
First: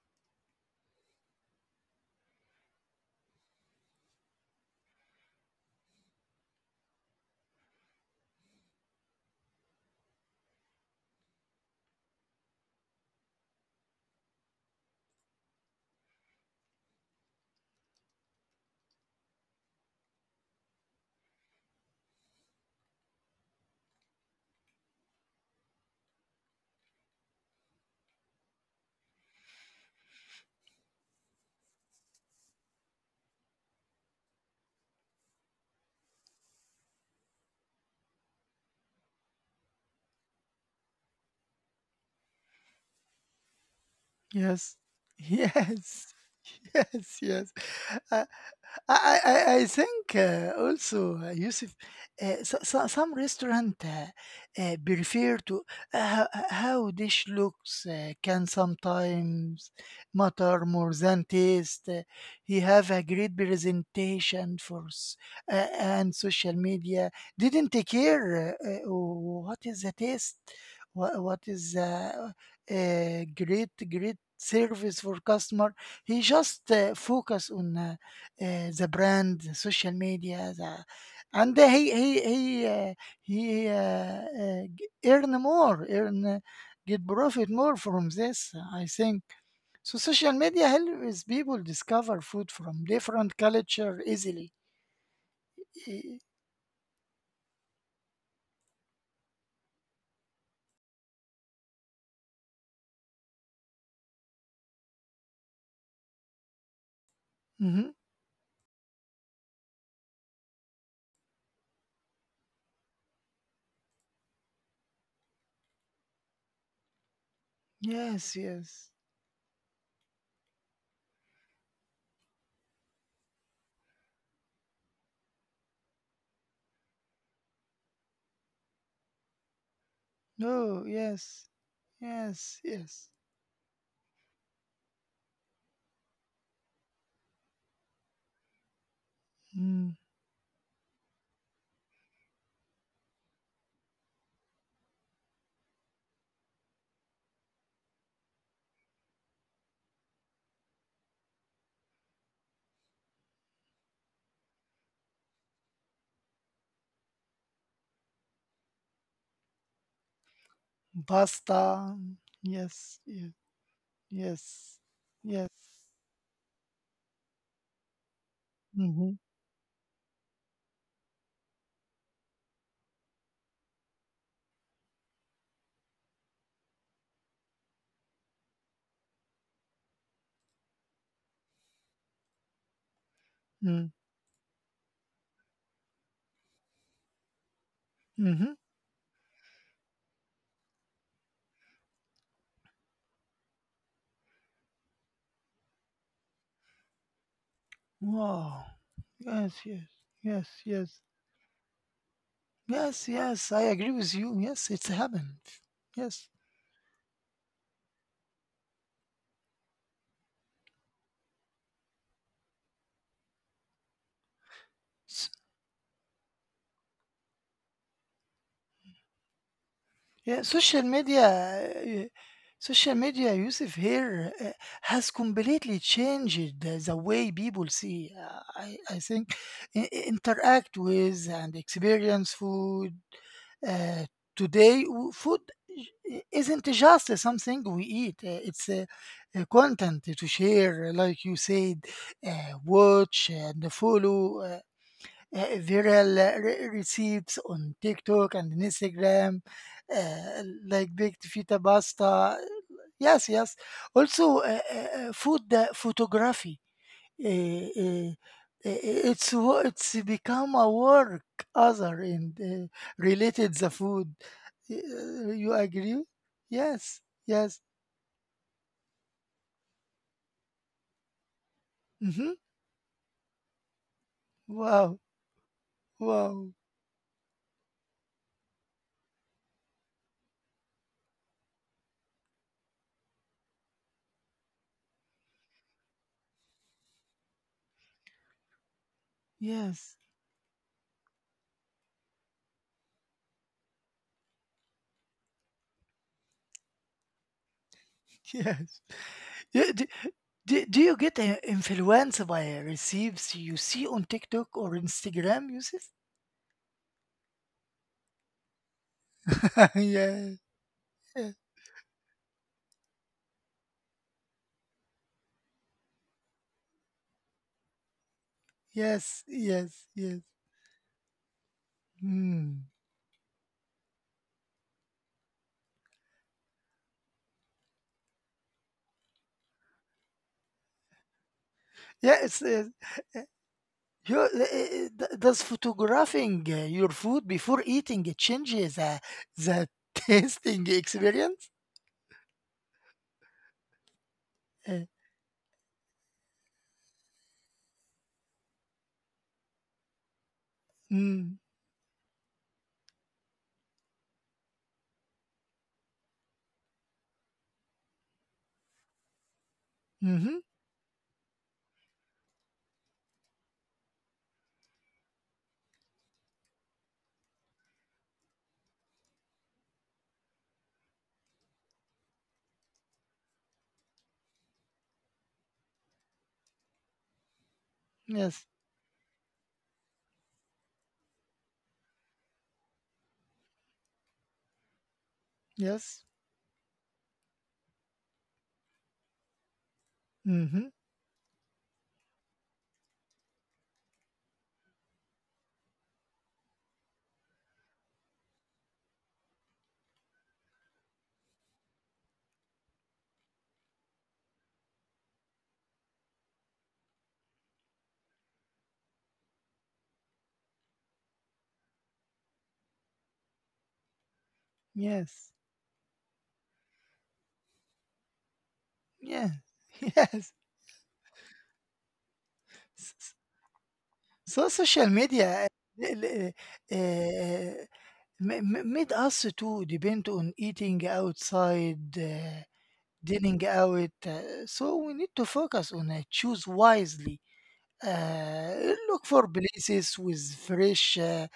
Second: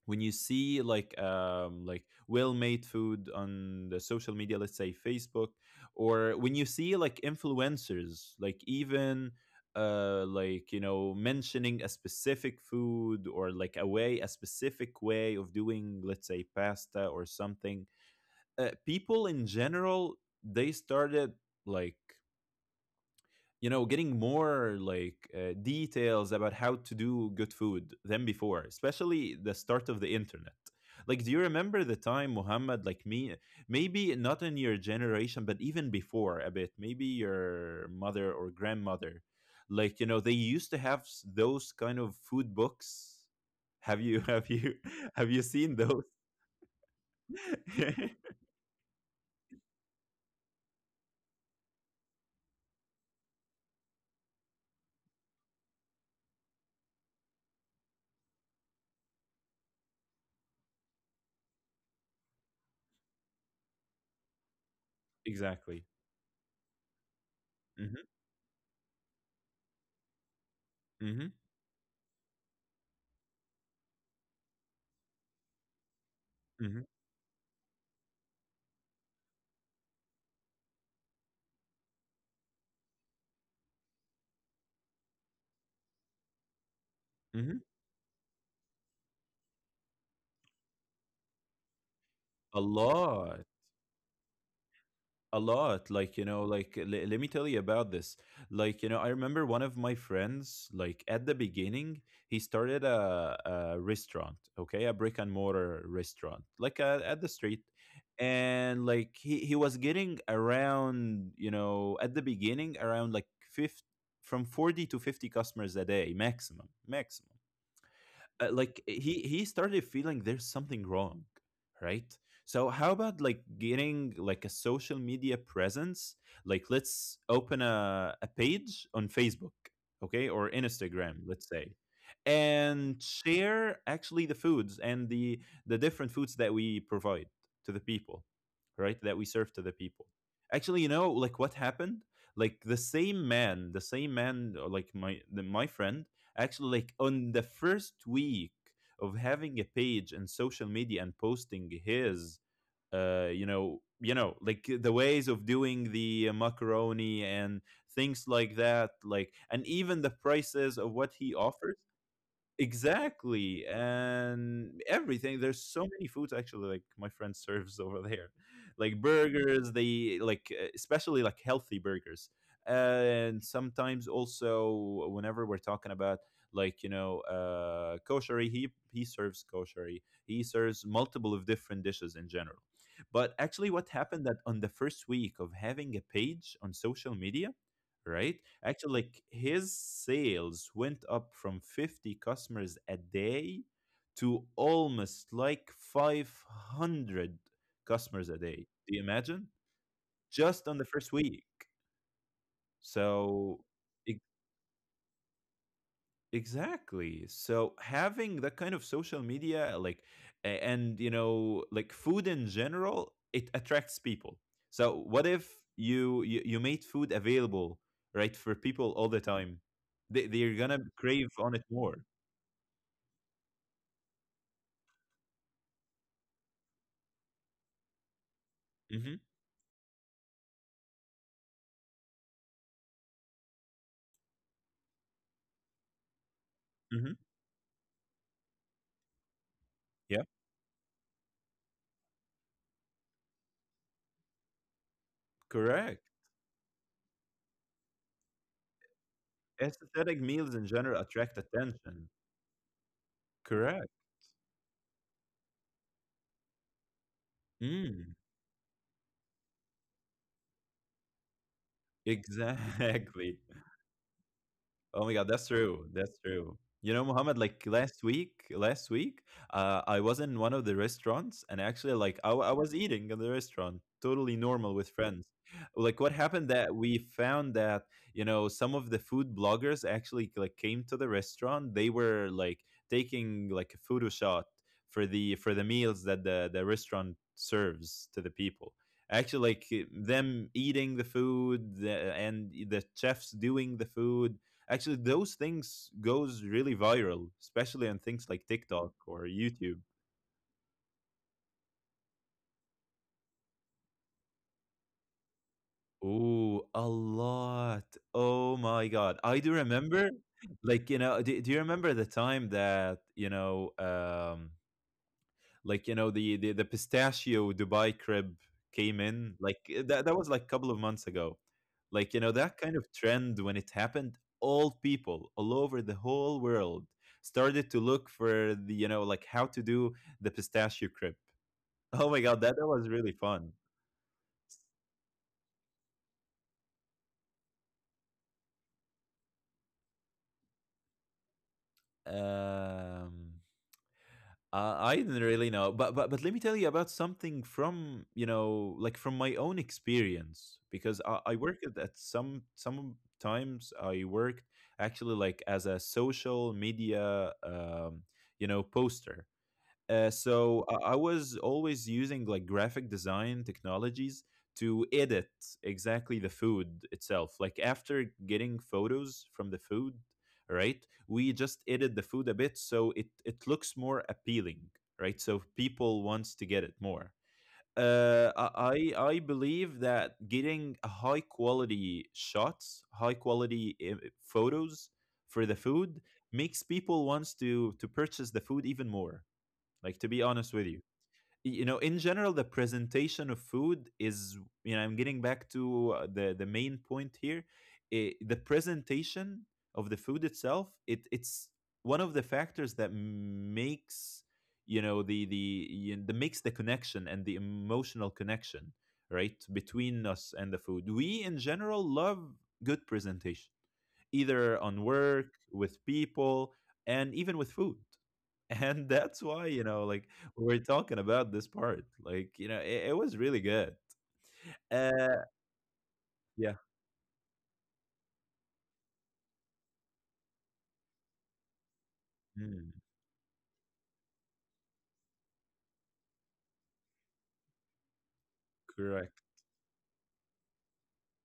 when you see like um, like, well made food on the social media, let's say Facebook, or when you see like influencers, like, even uh, like, you know, mentioning a specific food, or like a way a specific way of doing, let's say, pasta or something. Uh, people in general, they started, like, you know, getting more, like, uh, details about how to do good food than before, especially the start of the internet. Like, do you remember the time, Muhammad? Like me. Maybe not in your generation, but even before a bit, maybe your mother or grandmother, like, you know, they used to have s- those kind of food books. Have you have Yes, you have you seen those? yes, yes, yes. I, I, I, I think uh, also, uh, Yusuf, uh, so, so, some restaurant uh, uh, prefer to, uh, ho- how dish looks uh, can sometimes matter more than taste. Uh, he have a great presentation, for s- uh, exactly. and social media didn't Hmm. care, uh, uh, what is the taste, what, what Hmm. is the uh, great great service for customer. He just Hmm. uh, focus on. Uh, آآ The brand, the social media, the and he he he uh, he uh, uh, g earn more, earn uh, get profit Hmm. more from this, I think. So social media helps people discover food A from different lot. culture easily. A lot, E like, you know, like, l- let me tell you about this. Like, you know, I remember one of my friends, like, at the beginning, he started a, a restaurant, okay, a brick and mortar restaurant, like, a, at the street. Mhm. And, like, he, he was getting around, you know, at the beginning, around like fifty, from forty to fifty customers a day, maximum, maximum. Yes, uh, Like, yes. eh, he he started feeling there's something wrong, right? So how about, like, getting like a social media presence? Like, let's open a, a page on Facebook, okay, or No, Instagram, yes. let's say. Yes, And yes. share, actually, the foods and the the different foods that we provide to the people, right, that we serve to the Mm. people. Actually, you know, like, what happened, like, the same man, the same man, uh, like, my the, my friend. Actually, like, on the first week of having a page and social media and posting his, uh you know, you know like, the ways of doing the macaroni and things like that, like, and even the prices of what he offers. Pasta. Yes, yes, Exactly, yes. and everything. Yes. There's so many foods actually. Like my friend serves over there, like Mhm, burgers. They like, uh, especially like healthy burgers, and sometimes also, whenever we're talking about, like, you know, uh, kosher, he he serves kosher. He serves multiple of different dishes in general. But actually, mm, what happened that on the first week of having a page on social media, right? mhm. Actually, like, his sales went up from fifty customers a day to almost like five hundred customers a Wow. day. Do you imagine? Yes, yes, yes, Just on the yes, first week. yes, yes. I So, agree with e- you. Yes, it's happened. Yes, exactly. So having that kind of social media, like, a- and, you know, like, food in general, it attracts people. So S- what if you you, you made food available, right, for people all the time? They yeah. they're Social gonna media, crave on it more. Uh, social media, Yusuf, here uh, has completely changed the the way people see, Uh, I, I Mm-hmm. think, i- i- interact with and experience food. Uh, Today, w- food i- isn't Mm-hmm. just something we eat, uh, it's a, a content Yeah. to share, uh, like you said, uh, watch and follow uh, uh, Correct. viral uh, re- recipes on TikTok and Instagram, Aesthetic uh, meals in like general baked attract feta attention. pasta. Yes, yes. Correct. Also, uh, uh, uh, food uh, photography, eh, eh, Mm, eh, it's wo- it's become a work other, and uh, exactly. related the food. Oh my God, Uh, that's You true. agree? That's true. You Yes, know, Mohammed, yes. like last week, last week, uh, I was in one of the restaurants and actually, like, I, Hmm. w- I was eating in the restaurant, totally normal with Wow, friends. Like, what wow. happened that we found that, you know, some of the food bloggers actually, like, came to the restaurant. They were, like, taking, like, a photo shot for the for the meals that the, the restaurant serves to the people, actually, like, Yes, them eating the food, the, and the chefs doing the food. Actually, those things goes really viral, especially on things like yes. TikTok or Yeah, d- YouTube. do, do you get uh, influenced by receives you see on TikTok or Instagram, Yusuf? Ooh, a lot. Oh my God. I do remember, Yeah, like, you yeah. know, do, do you remember the time that, you know, um, like, you know, the, the, the pistachio Dubai crib came Yes, in? Like, yes, eh, that, yes. that was like a couple of months ago. Like, you know, that Hmm. kind of trend when it happened, all people all over the whole world started to look for the, you know, like how to do the pistachio crib. Oh my Yes, God, that, that was really fun. You, eh, eh, eh, does photographing uh, your food before eating it changes uh, the tasting experience? Um, Uh, I, I didn't really know, but but but let me tell you about something from, you know, like, from my own experience because I, mm. I worked at at some some times I worked actually like as a social media, um, you know, poster. Uh, Hmm. so I I was always using like graphic design technologies to edit exactly the food itself. Like after getting photos from the food, right? We just edit the food a bit so it it looks more appealing, right? So people wants to get it more. Uh, Yes. I I I believe that getting a high quality shots, high quality, uh, photos for the Yes. food makes people wants to to purchase the food even more, like, to be honest Hmm. with you, you know, in general, the presentation of food is, you know, I'm getting back to, uh, the the main point here. Eh, the presentation of the food itself, it it's one of the factors that makes, you know, the the y- the makes the connection and the emotional connection, right, between us and the food we in general love. Good presentation, either on Yes. work, with people, and even with food. And Yeah. that's why, you know, like, Yes. we're talking about this part. Like, you know, S- it, it s- was really good. So social Uh, media, uh, l- l- yeah, uh, ma- ma- made us to depend on eating outside, uh, mm, dining out. Uh, so we need to focus on, uh, choose wisely. Uh, look for correct. places with fresh, uh,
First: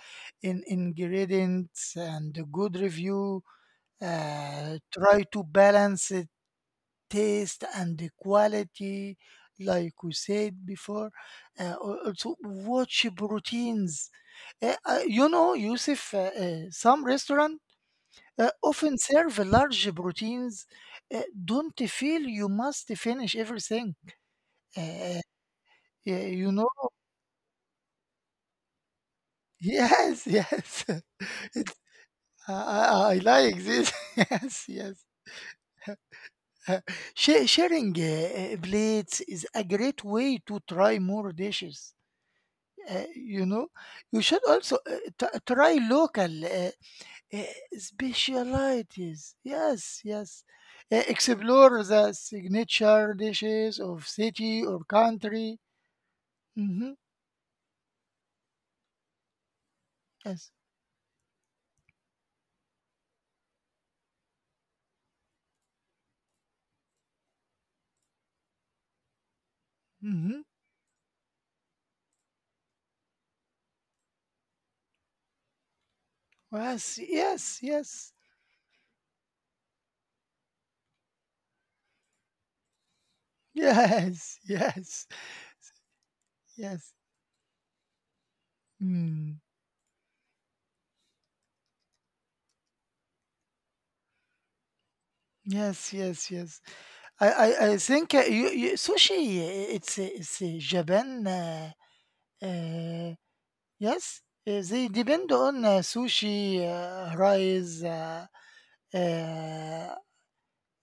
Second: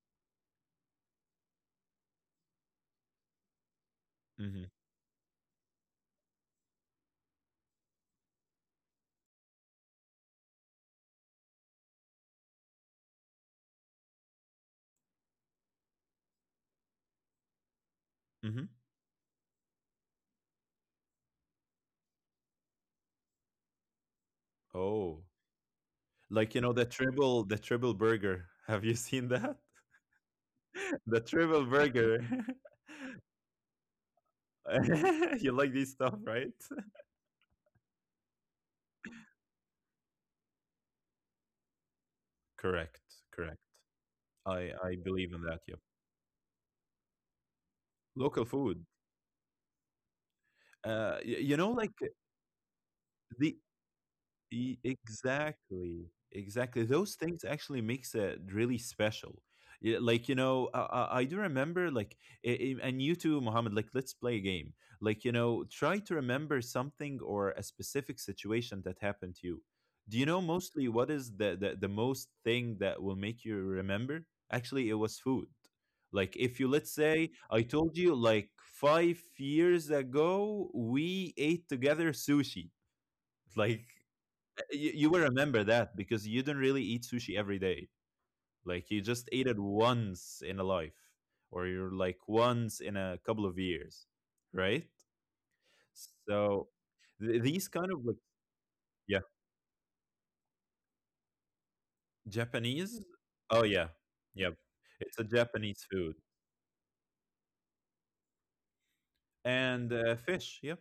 in- ingredients and a good review. Hmm. Uh, try to balance the taste and the quality, like we said before. Uh, al- also, watch proteins. Uh, uh, you know, Yusuf, uh, uh, some restaurant uh, Hmm. often serve large proteins. Uh, don't feel you must finish everything. Uh, Oh, uh, you like, you know. know, the triple, the triple burger. Have you seen that? Yes, yes. The triple It's, burger. I, I I like this. Yes, yes. You like these stuff, right? Uh, sha- Sharing uh, uh, plates is a great way to try more dishes. Correct, Uh, you correct. know, you should I also I uh, believe t- in that. try Yep. local uh, uh, Local food. specialities. Yes, yes. Uh, Uh, y- you know, Explore like, the signature the dishes of city E- or country. Exactly, exactly. Mm-hmm. Those things actually makes it really special. Yeah, like, you Yes. know, I, I I do remember, like, i- i- and you too, Mohammed. Like, let's play a game. Like, you know, try to remember something or a specific situation that happened to you. Do you know, Mm-hmm. mostly, what is the the, the most thing that will make you remember? Actually, it was food. Like, if you, let's Yes, say, I yes, told you, yes. like, five years ago we ate together sushi. Like, Yes, you, you yes, will remember that because you don't really yes. eat sushi every day. Like, you just Mm. ate it once in a life, or you're like once in a couple of years, right? Yes, yes, yes. So, I, th- I, these I kind of think, like, uh, you, you, yeah, sushi. uh, It's uh, it's uh, Japan. Uh, Japanese. uh, Oh yeah, yes, yep. uh, they It's a depend on uh, Japanese food sushi, uh, rice. Uh, and, uh, uh, fish. Yep.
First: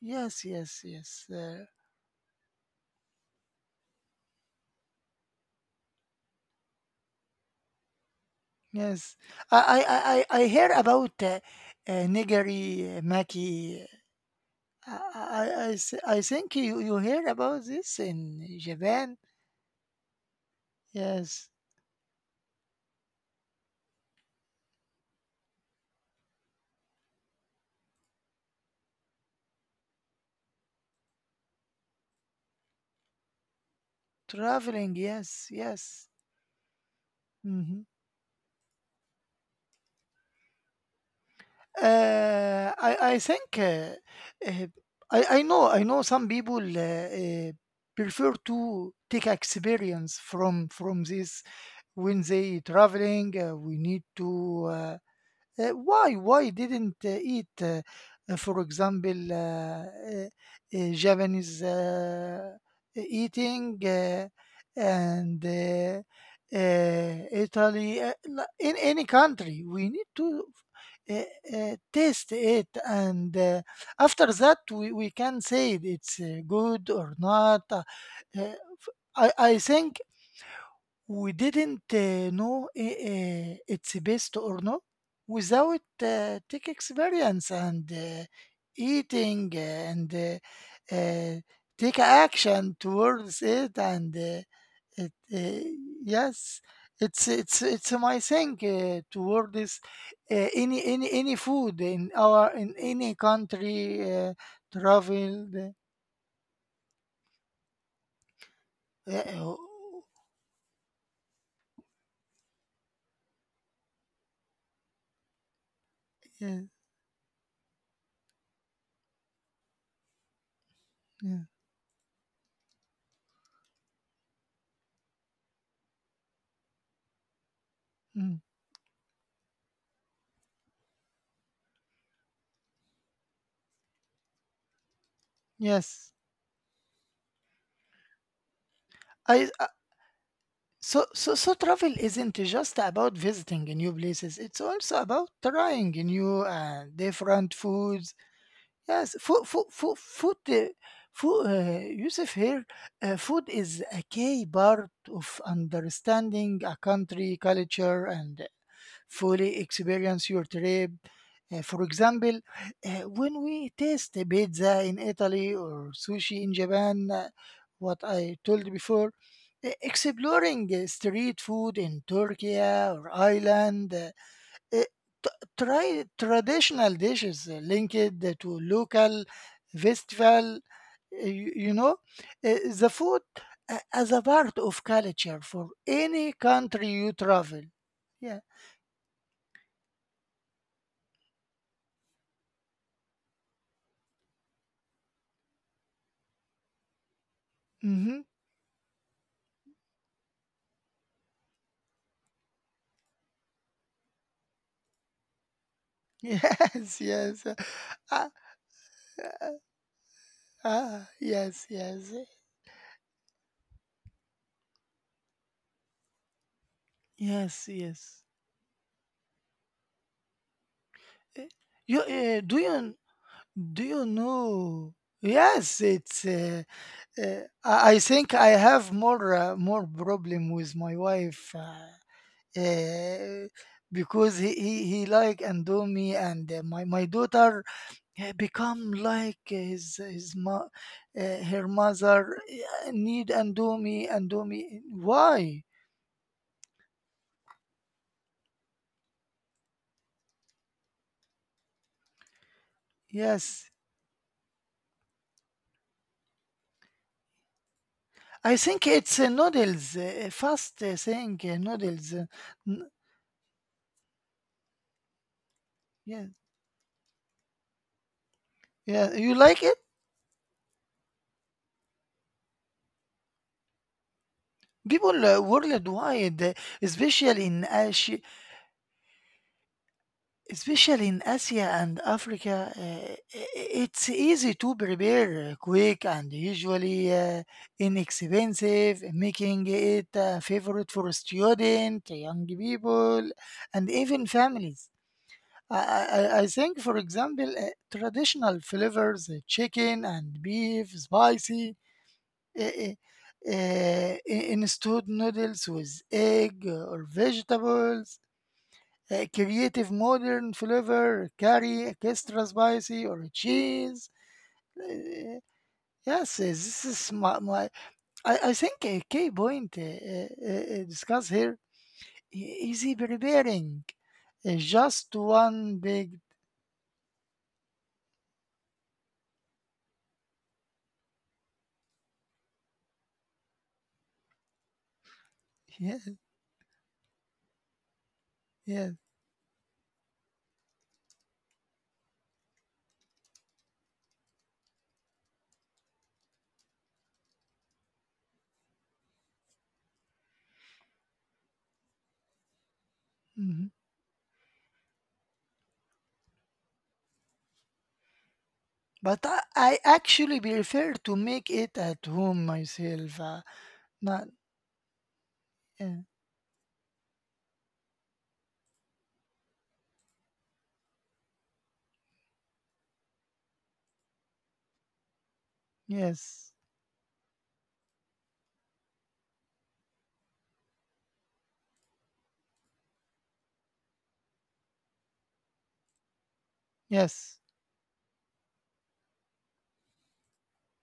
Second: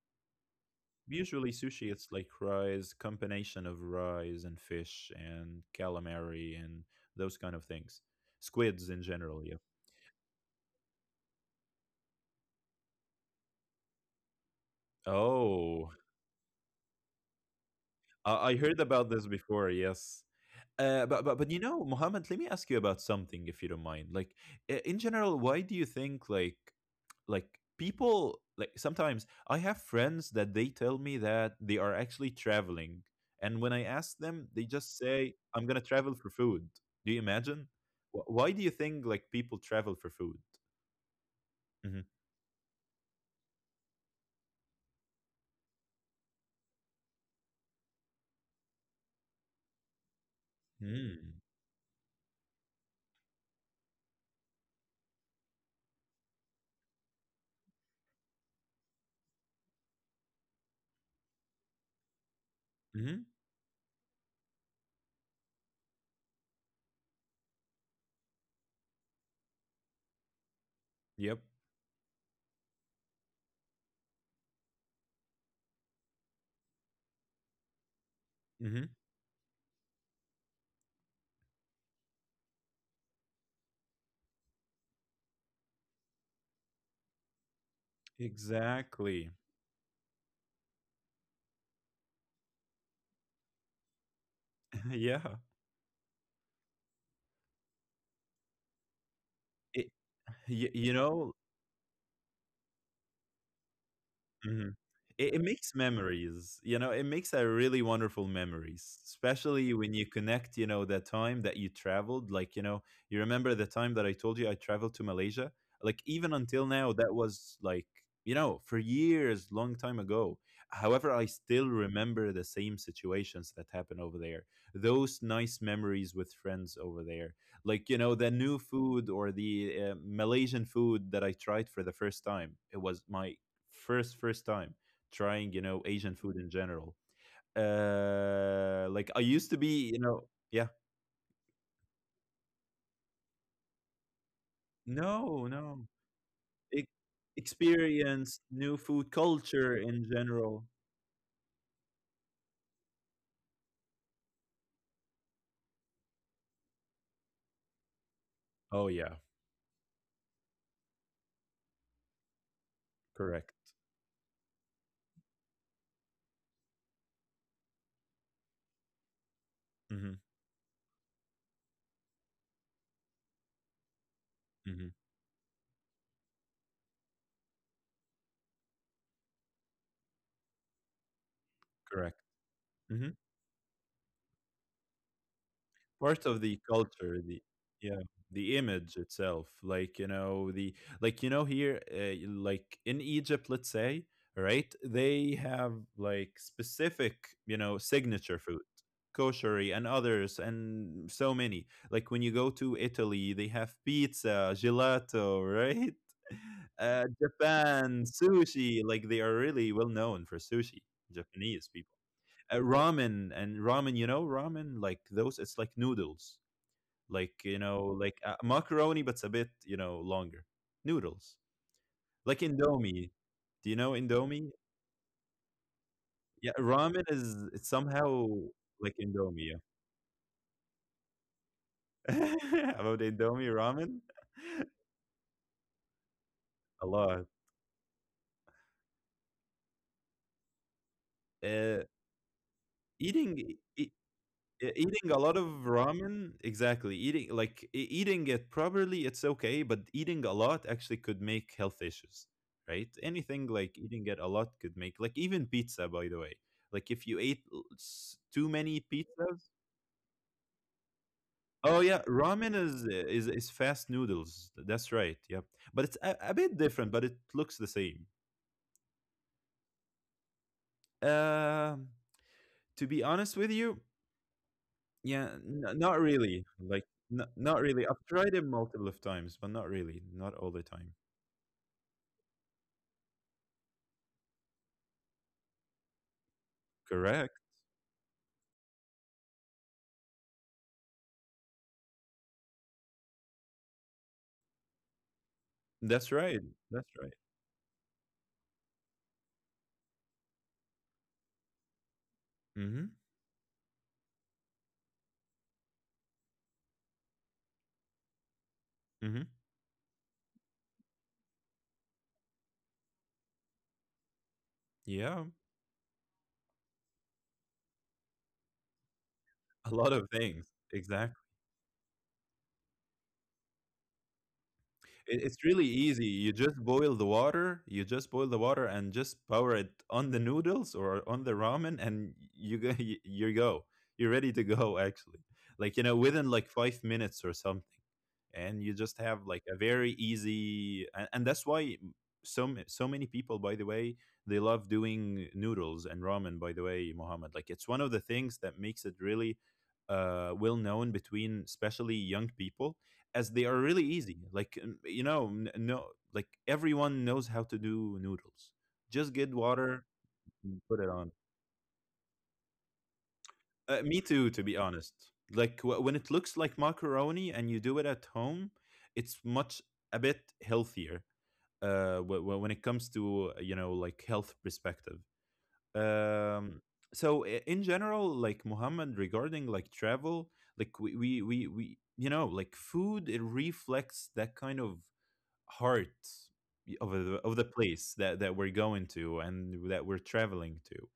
yes, yes, yes, Usually uh, sushi, it's like rice, combination of rice and fish and calamari and those kind of things. Squids in yes. general. I, Yep. I, I, I I hear about uh, uh, nigiri uh, maki. uh, I, I, I, Oh, s- I think you, you hear about this Uh, in I heard about Japan. this before, yes. Uh, but, but Yes, but you know, Mohammed, let me ask you about something, if you don't mind. Like, i- in general, why do you think like like people, like, sometimes I have friends that they tell me that they are actually traveling, and when I ask them, they traveling. just say, Yes, "I'm gonna yes. travel for food." Do you imagine? Hmm. Wh- Why do you think like people travel for food? Uh, I I think, uh, uh, I I know I know some people uh, uh, prefer to take experience from from Mm-hmm. this when they traveling. Uh, we need to. Uh, uh, why why didn't uh, eat, uh, uh, for example, uh, uh, uh, Japanese uh, Mm-hmm. eating uh, and uh, uh, Italy, uh, li- in any country, we need to uh, Yep. uh, taste it, and uh, after that, we, we can say it's uh, good or not. Uh, uh, Mm-hmm. I, I think we didn't uh, know i- uh, it's best or not without uh, tech experience and uh, Exactly. eating and uh, uh, take action towards it and uh, it, yeah. uh, Yes, it's it's it's my thing uh, toward uh, It, y- any you any any know. food in our in any country uh, Mhm. It it traveled makes memories, you know, it makes a really wonderful memories, uh, uh, especially when you connect, you know, the time that you traveled, like, you know, you remember the time that I told you I traveled to Malaysia? Like, even yeah, until now, that was like, you know, for years, long time ago. However, I yeah, still remember the same situations that happened over there. Those nice memories with friends over there. Like, you know, the mm, new food or the, uh, Malaysian food that I tried for the first time. It was my first first time trying, you know, Asian yes. food in general, uh like, I used I to be, you know, yeah, So, so, so travel isn't just about visiting new places. It's also about no, no, trying new e- uh, different foods. experience new food Yes, food, food, culture food, in food, general. uh, food, uh, Yusuf here, uh, food is a key part of understanding a country, culture, and Oh yeah. fully experience your trip. Uh, for example, uh, when Correct. we taste a pizza in Italy or sushi in Japan, uh, what I told before, uh, Mm-hmm. exploring uh, street food in Turkey or Ireland, uh, Mm-hmm. uh, try traditional dishes uh, linked to local festival. uh, You, you know, Correct. uh, the Mhm. food uh, as a part of culture for Part any of the country you culture, the travel. yeah, Yeah. the image itself, like, you know, the like, you know, here, uh, like, in Egypt, let's say, right, they have like specific, you know, Mhm. signature food, koshery, and others, and so many. Like, when you go to Italy, they have pizza, gelato, right? Yes, uh, yes. Uh, Japan, Ah, sushi, like they are really well known for sushi. ah, yes, Japanese people. yes. Eh, uh, ramen, and ramen, you know, ramen, like, those, it's like noodles, like, you Yes, know, like, yes. uh, macaroni, but it's a bit, you know, longer. Noodles, Eh, You, uh, like do you Indomie. Do you do know you Indomie? know? Yes, it's. Yeah, Uh, ramen is, uh, it's I I somehow think I have like more uh, Indomie. more problem with my wife uh, Yeah. about uh, Indomie, ramen. because he, he, he like Andomi and uh, my A my lot. daughter uh, become like his his mo- uh, her uh, mother uh, need eating e- Andomi Yeah, Andomi. eating a lot of Why? ramen, exactly. Eating, like, e- eating it properly, it's okay, but eating a lot actually could make health issues, right? Anything, Yes, like eating it a lot could make, like, even pizza, by the way. Like if you ate l- s- too I many think it's uh, pizzas, noodles, uh, fast uh, thing, uh, oh yeah, noodles. uh, ramen is, n- uh, is is fast noodles. That's right. Yeah, but it's a, yeah, a bit different, but it looks the same. yeah. You like it? Um, to be honest with you, People yeah, uh, n not really. worldwide, uh, Like, n especially not in really. I've Asia, tried it multiple of times, but not really. Not all the time. especially in Asia and Africa, uh, i- i- it's easy to prepare, uh, quick, and usually Correct. uh, inexpensive, making it a favorite for student, young people, and even families. I, That's right. I, I think, That's for right. example, uh, traditional flavors, uh, chicken and beef, spicy, uh, Mm-hmm. uh, uh, in stewed noodles with egg or vegetables, Mm-hmm. uh, creative modern flavor, curry, extra spicy or cheese. Yeah. Uh, yes, uh, this is my, my I, I think a key A point lot uh, of things. uh, uh, Exactly. discussed here i- is preparing uh, It, just it's really one easy. big. You just boil the water. You just boil the water and just pour it on the noodles or on the ramen, and you go. You, you go. You're ready to go. Actually, like you know, Yeah, within like five minutes or something. And you yeah. just have like a very easy and, and that's why so so many people, by the way, they love doing noodles and ramen, by the way, Mohammed. Like it's one of the things that makes it really uh, well known between especially young people, as they are Mhm. really easy. Like um, you know, n- no, like everyone knows how to do noodles, just But get I, I water actually and put it prefer on. to make it at home myself. Uh, uh, Me not too, to be honest. Like wh- when uh, it looks like macaroni and you do it at home, it's much a bit healthier. Uh, wh- wh- when it comes to, you know, like health perspective. Um, yes, so i- in general, like Muhammad, regarding like travel, like we we we, we you know, like food, it reflects that kind of heart of the, of the yes, place that, that we're going to and that we're traveling to.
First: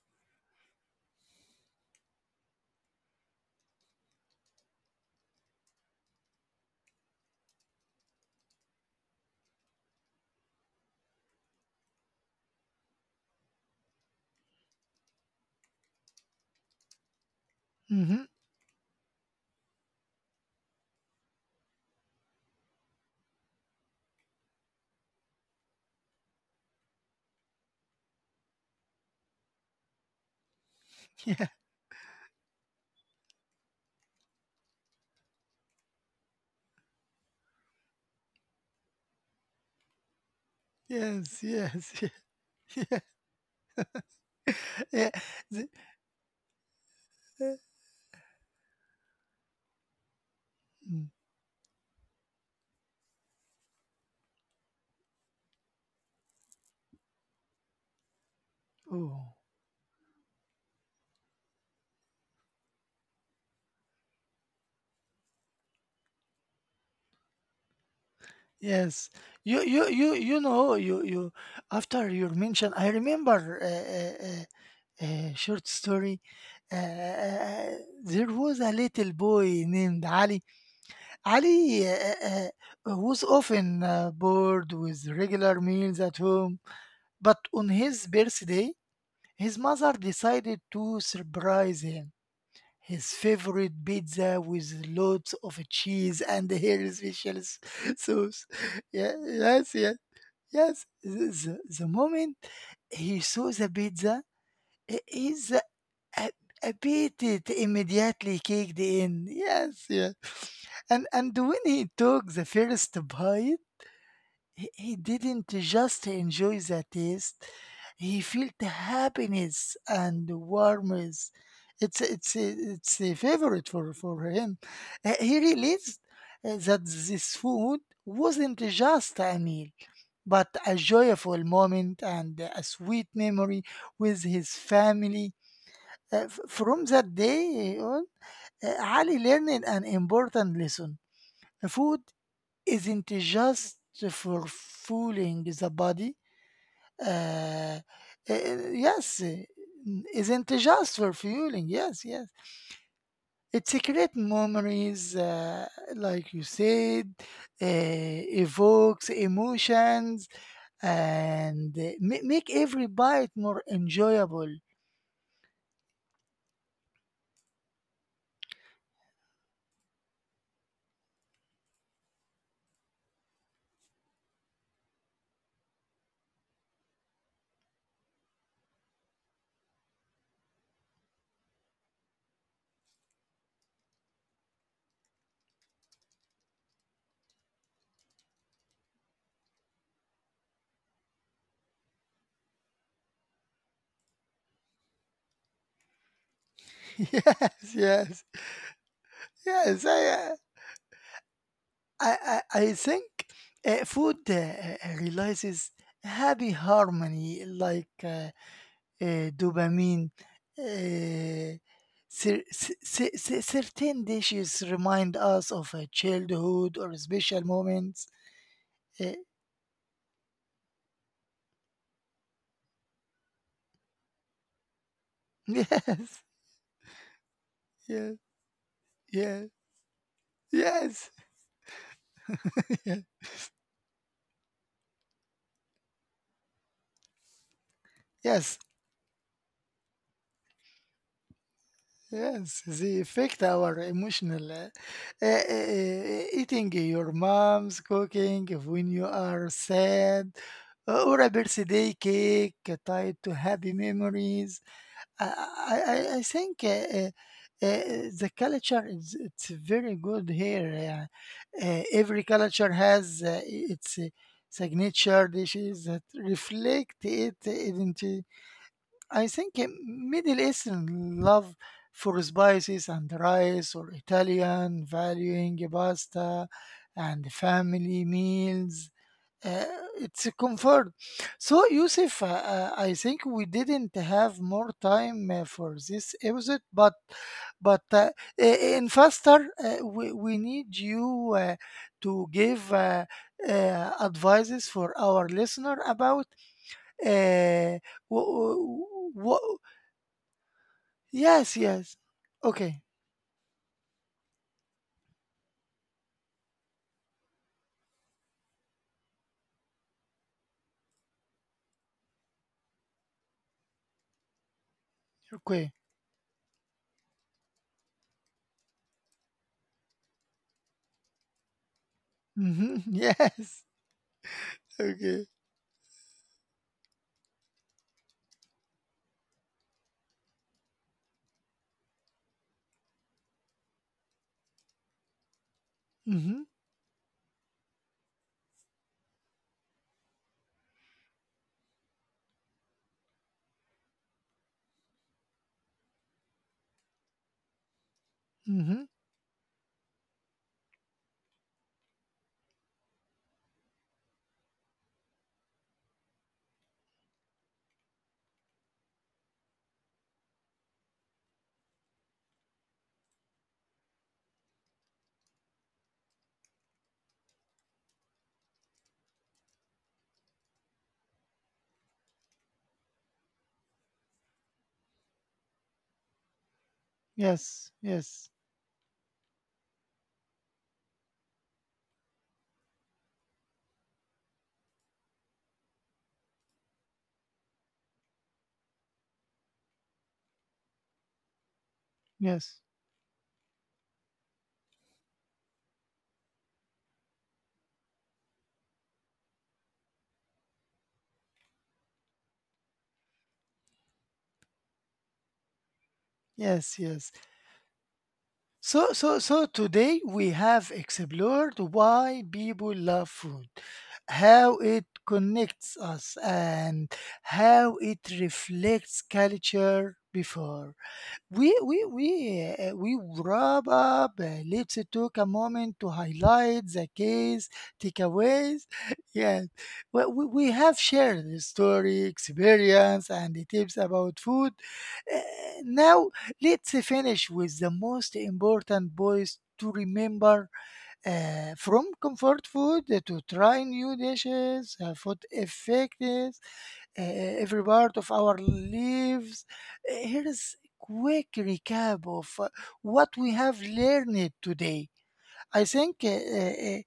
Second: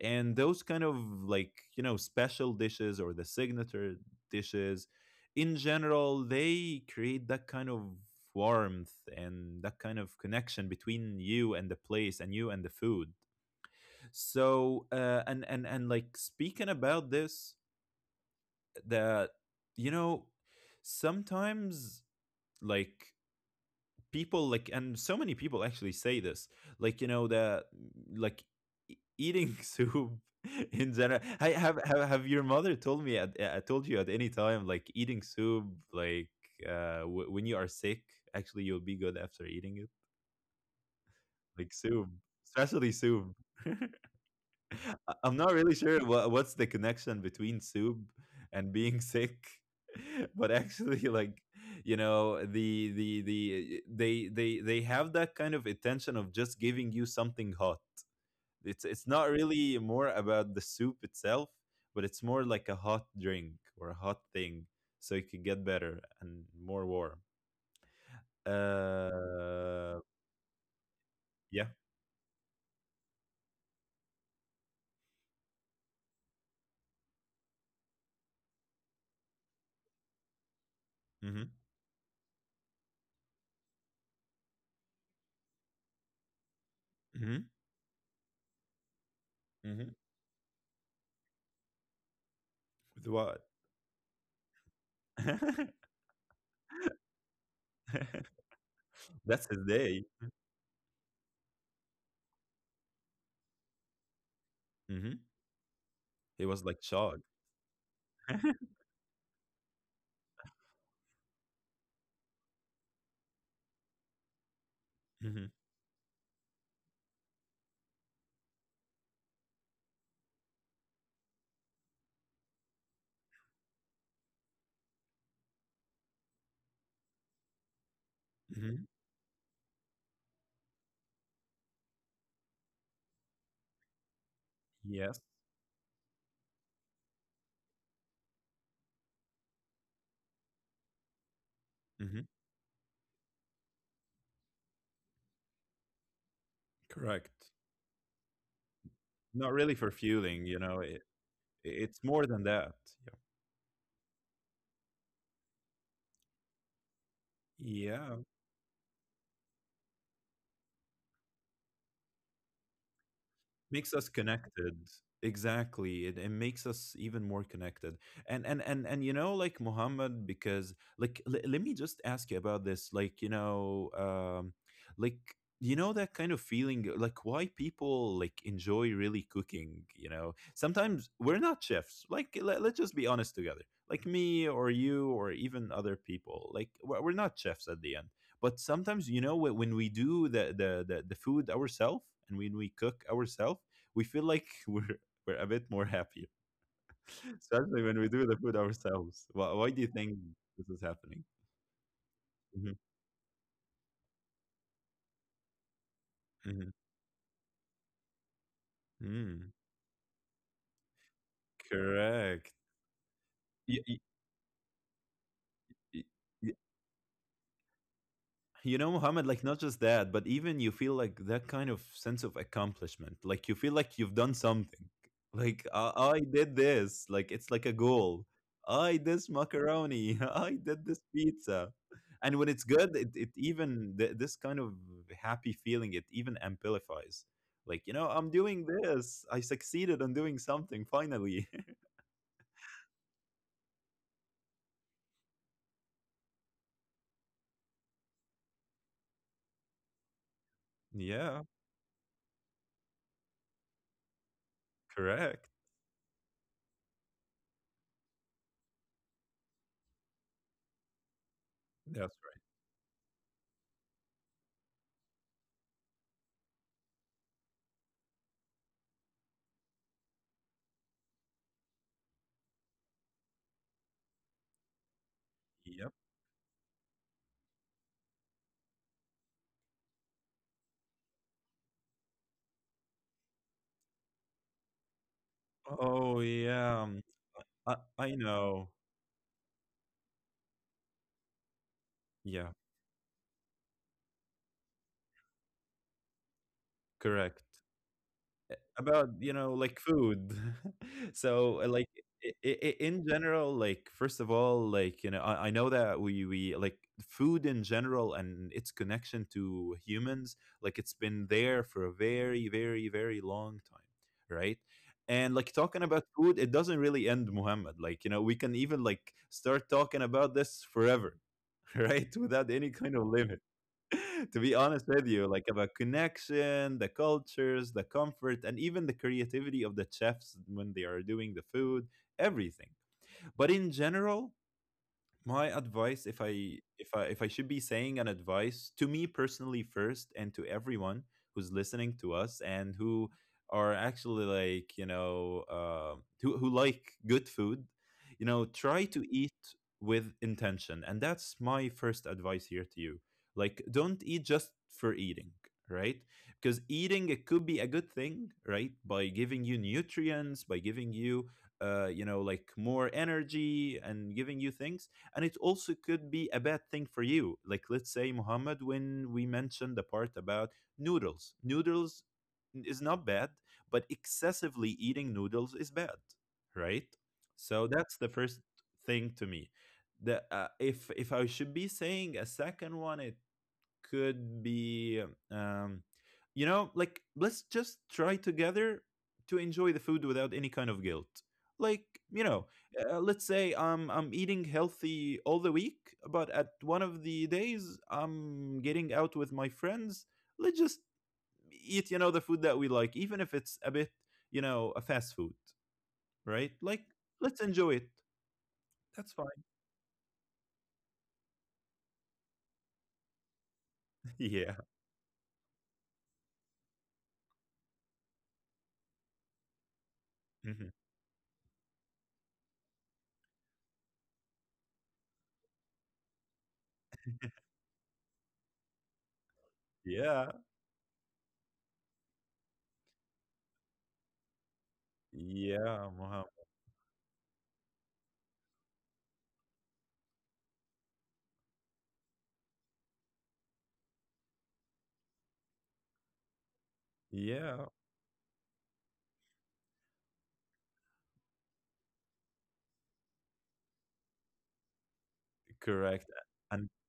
And those kind of, like, you know, special dishes or the signature dishes in general, they create that kind of warmth and that kind of connection between you and the place and you and the food. So uh, and and and like, speaking about this, mm-hmm. that, you know, sometimes, like, people like, and so many people actually say this, like, you know, the, like, e- eating soup. In general, yeah, I, have, have have your mother told me at uh, told you at any time, like, eating soup, like, uh w- when you are sick, actually you'll be good after eating it. yes, Like yes, soup, especially yeah. soup. Yeah. I- I'm not the- really sure what, what's the connection uh, between soup and being sick, but actually, mm, like, you know, the the the they they they have that kind of intention of just giving you something hot. It's it's not oh, really more about the soup itself, but it's more like a hot drink or a hot thing, so you can get better and more warm. yes. You, you, Uh, you, you know, you, you. yeah. After your mention, I remember a, a, a short story. Uh, uh, uh, uh, there was a little boy named Ali Mm-hmm. Ali uh, uh, uh, was often uh, bored with regular meals at home, but Mm-hmm. on his birthday, his mother Mm-hmm. decided to surprise him. His With what? favorite pizza with lots of cheese and her special s- sauce. Yeah, That's yes, his yes, day. yes. The, the- the moment he saw the pizza, uh, Mm-hmm. his I, It I was like beat chalk. it immediately kicked in. Yes, yes. And and when he took the first bite, he, he didn't Hmm. just enjoy the taste. He felt happiness and warmth. It's it's it's a favorite for for him. Uh, He realized uh, that this food wasn't Hmm. just a meal, but a joyful moment and a sweet memory with his Yes. family uh, f- From that day on, uh, Ali learned an important lesson. Food Hmm. isn't just for fooling the body. Correct. Uh, uh, yes, uh, Not really for isn't fueling, you know. just It, for fueling. Yes, it's yes. more than that. It's a memories, uh, like you said, Yeah. uh, Yeah. evokes emotions and uh, ma- make every bite more Makes us enjoyable. connected. Exactly, it, it makes us even more connected. And and and and you know, like Muhammad, because like, l- let me just ask you about this, like, you know, um like, you know, that kind of feeling, like, why people like enjoy really cooking. You know, sometimes we're not chefs, like, let, let's just be honest together. Like me or you or even other people, like, we're we're not chefs at the end. But sometimes, you know, wh- when we do the the the, the food ourselves and when we cook ourselves, we feel like we're we're a bit more happier, yes, especially when we yes, do the food ourselves. Why, yes. Why do you I, think uh, this is happening? I, I, I Hmm. think uh, food uh, uh, realizes happy Hmm. harmony like uh, uh, Mm, dopamine. Uh, cer- correct. cer- cer- cer- certain Y- dishes remind us of a y- y- childhood or special moments. You know, Uh, Mohammed, like not just that, but even you feel like that kind of sense of accomplishment. Like you feel like you've done something. Like I, yes, I did this. Like it's like a yes, goal. I did this yes, macaroni. I did yes, this pizza. And when it's good, it, it even th- this kind of happy feeling, it even amplifies. Like, you know, I'm yes. doing this. I succeeded on doing something finally. Yes, they affect our emotional uh, uh, uh, eating. Your mom's cooking when you are sad Uh, or a Yeah, birthday cake tied to happy memories. I correct. I, I I think uh, uh, uh, the culture is it's very good here. Yeah. Uh, every That's right. culture has uh, its uh, signature dishes that reflect its identity. I think uh, Middle Eastern love for spices and rice, or Italian valuing Yep. pasta and family meals uh, it's a comfort. So, Yusuf, uh, uh, I think we didn't have more time uh, for this Oh episode, but yeah. um, but I uh, I i- know. in faster, uh, we, we need you uh, to Yeah. give uh, uh, advices for our listener about Correct. uh, Uh, About, what. you know, like food. Yes, So, uh, yes. like, I I Okay, in general, like, first of all, like, you know, I, I know that we we like food in general and its connection to humans, like it's been there for a very, very, very long time, right? And like, okay. talking about food, it doesn't really end, Muhammad. Like, you know, we can even like start talking about this forever, right? Without any Hmm. kind of limit. Yes. To be honest with Okay. you, like about connection, the cultures, the comfort, and even the creativity of the chefs when they are doing the food, everything. But in general, my advice, if i Hmm. if i if i should be saying an advice to me personally first and to everyone who's listening to us and who are actually like, you know, uh, who, who like good food, you know, Hmm. try to eat with intention. And that's my first advice here to you. Like, don't eat just for eating, right? Because eating it could be a good thing, right, by giving you nutrients, by giving you uh, you know, like more energy and giving you things. And it also could be a bad thing for you. Like, let's say, Muhammad, when we mentioned the part about noodles, noodles is not bad, but excessively eating noodles is bad, right? Yes, So that's the yes, first thing to me. The uh, if if i should be saying a second one, it could be, um, you know, like, let's just try together to enjoy the food without any kind of guilt. Like, you know, yes, uh, let's say i'm i'm eating healthy all the week, but at one of the days I'm getting out with my friends, let's just eat, you know, the food that we like, even if it's a bit, you know, a fast food, right? yes, Like, yes. let's enjoy it. So, so, That's so fine. today we have explored why people love food, how Yeah. it connects us, and how it reflects culture before. Mhm. We we we uh, we wrap up. Uh, let's take a moment to highlight the case takeaways. Yeah, well, we, Yeah. we have shared the story, experience, and the tips about food. Uh, Yeah, now Mohammed. let's finish with the most important points to remember uh, from comfort food to try new dishes, uh, food effects, uh, every Yeah. part of our lives. Uh, Here is quick recap of uh, what we have learned today. I think uh, Correct. uh, uh,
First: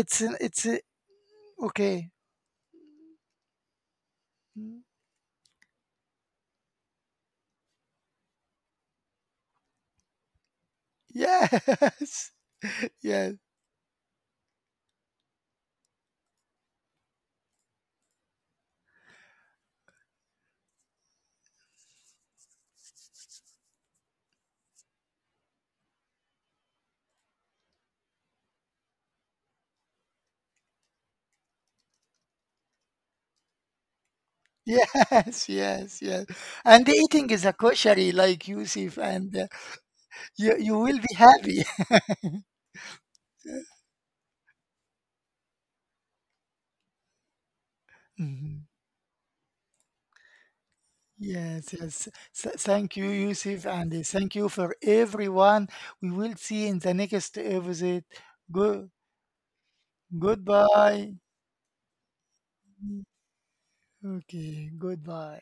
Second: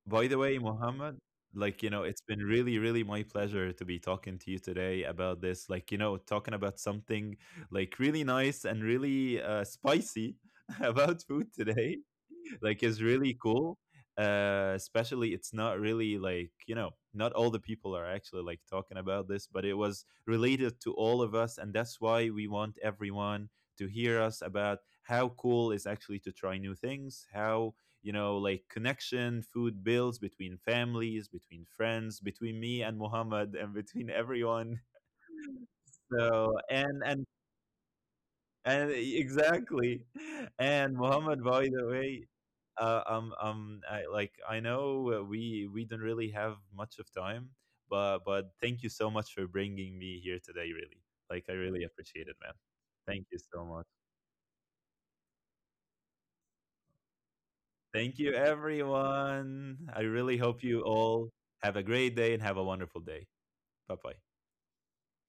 it's By an- the way, it's a- Mohammed, like, you know, okay. it's been really, really my pleasure to be talking to you Mm, today about this. Like, you know, talking about something like really nice and really uh, spicy about food today. yes. Like, is Yes. really cool. Uh, especially, it's not really like, you know, not all the people are actually like talking about this, but it was related to all of us. And that's why we want everyone to hear us about how cool is actually to try new things, how, you know, like connection food builds between families, between friends, between me and Muhammad, and between everyone. Yes, yes, yes. So And and eating and is a koshery like Yusuf, and and uh, exactly. you, you will And be Muhammad, happy. by the way, uh, um um I, like I know, uh, we we don't really have much of time, but but Mhm. thank you so much for bringing me here today, really. Like, I Yes, really yes. appreciate it, Th- man. Thank you, Thank you Yusuf, so and much. uh, thank you for everyone. We will see in the next episode. Thank you Good. everyone. I really hope you Goodbye. all have a great day and have a wonderful day. Bye bye. Okay, goodbye.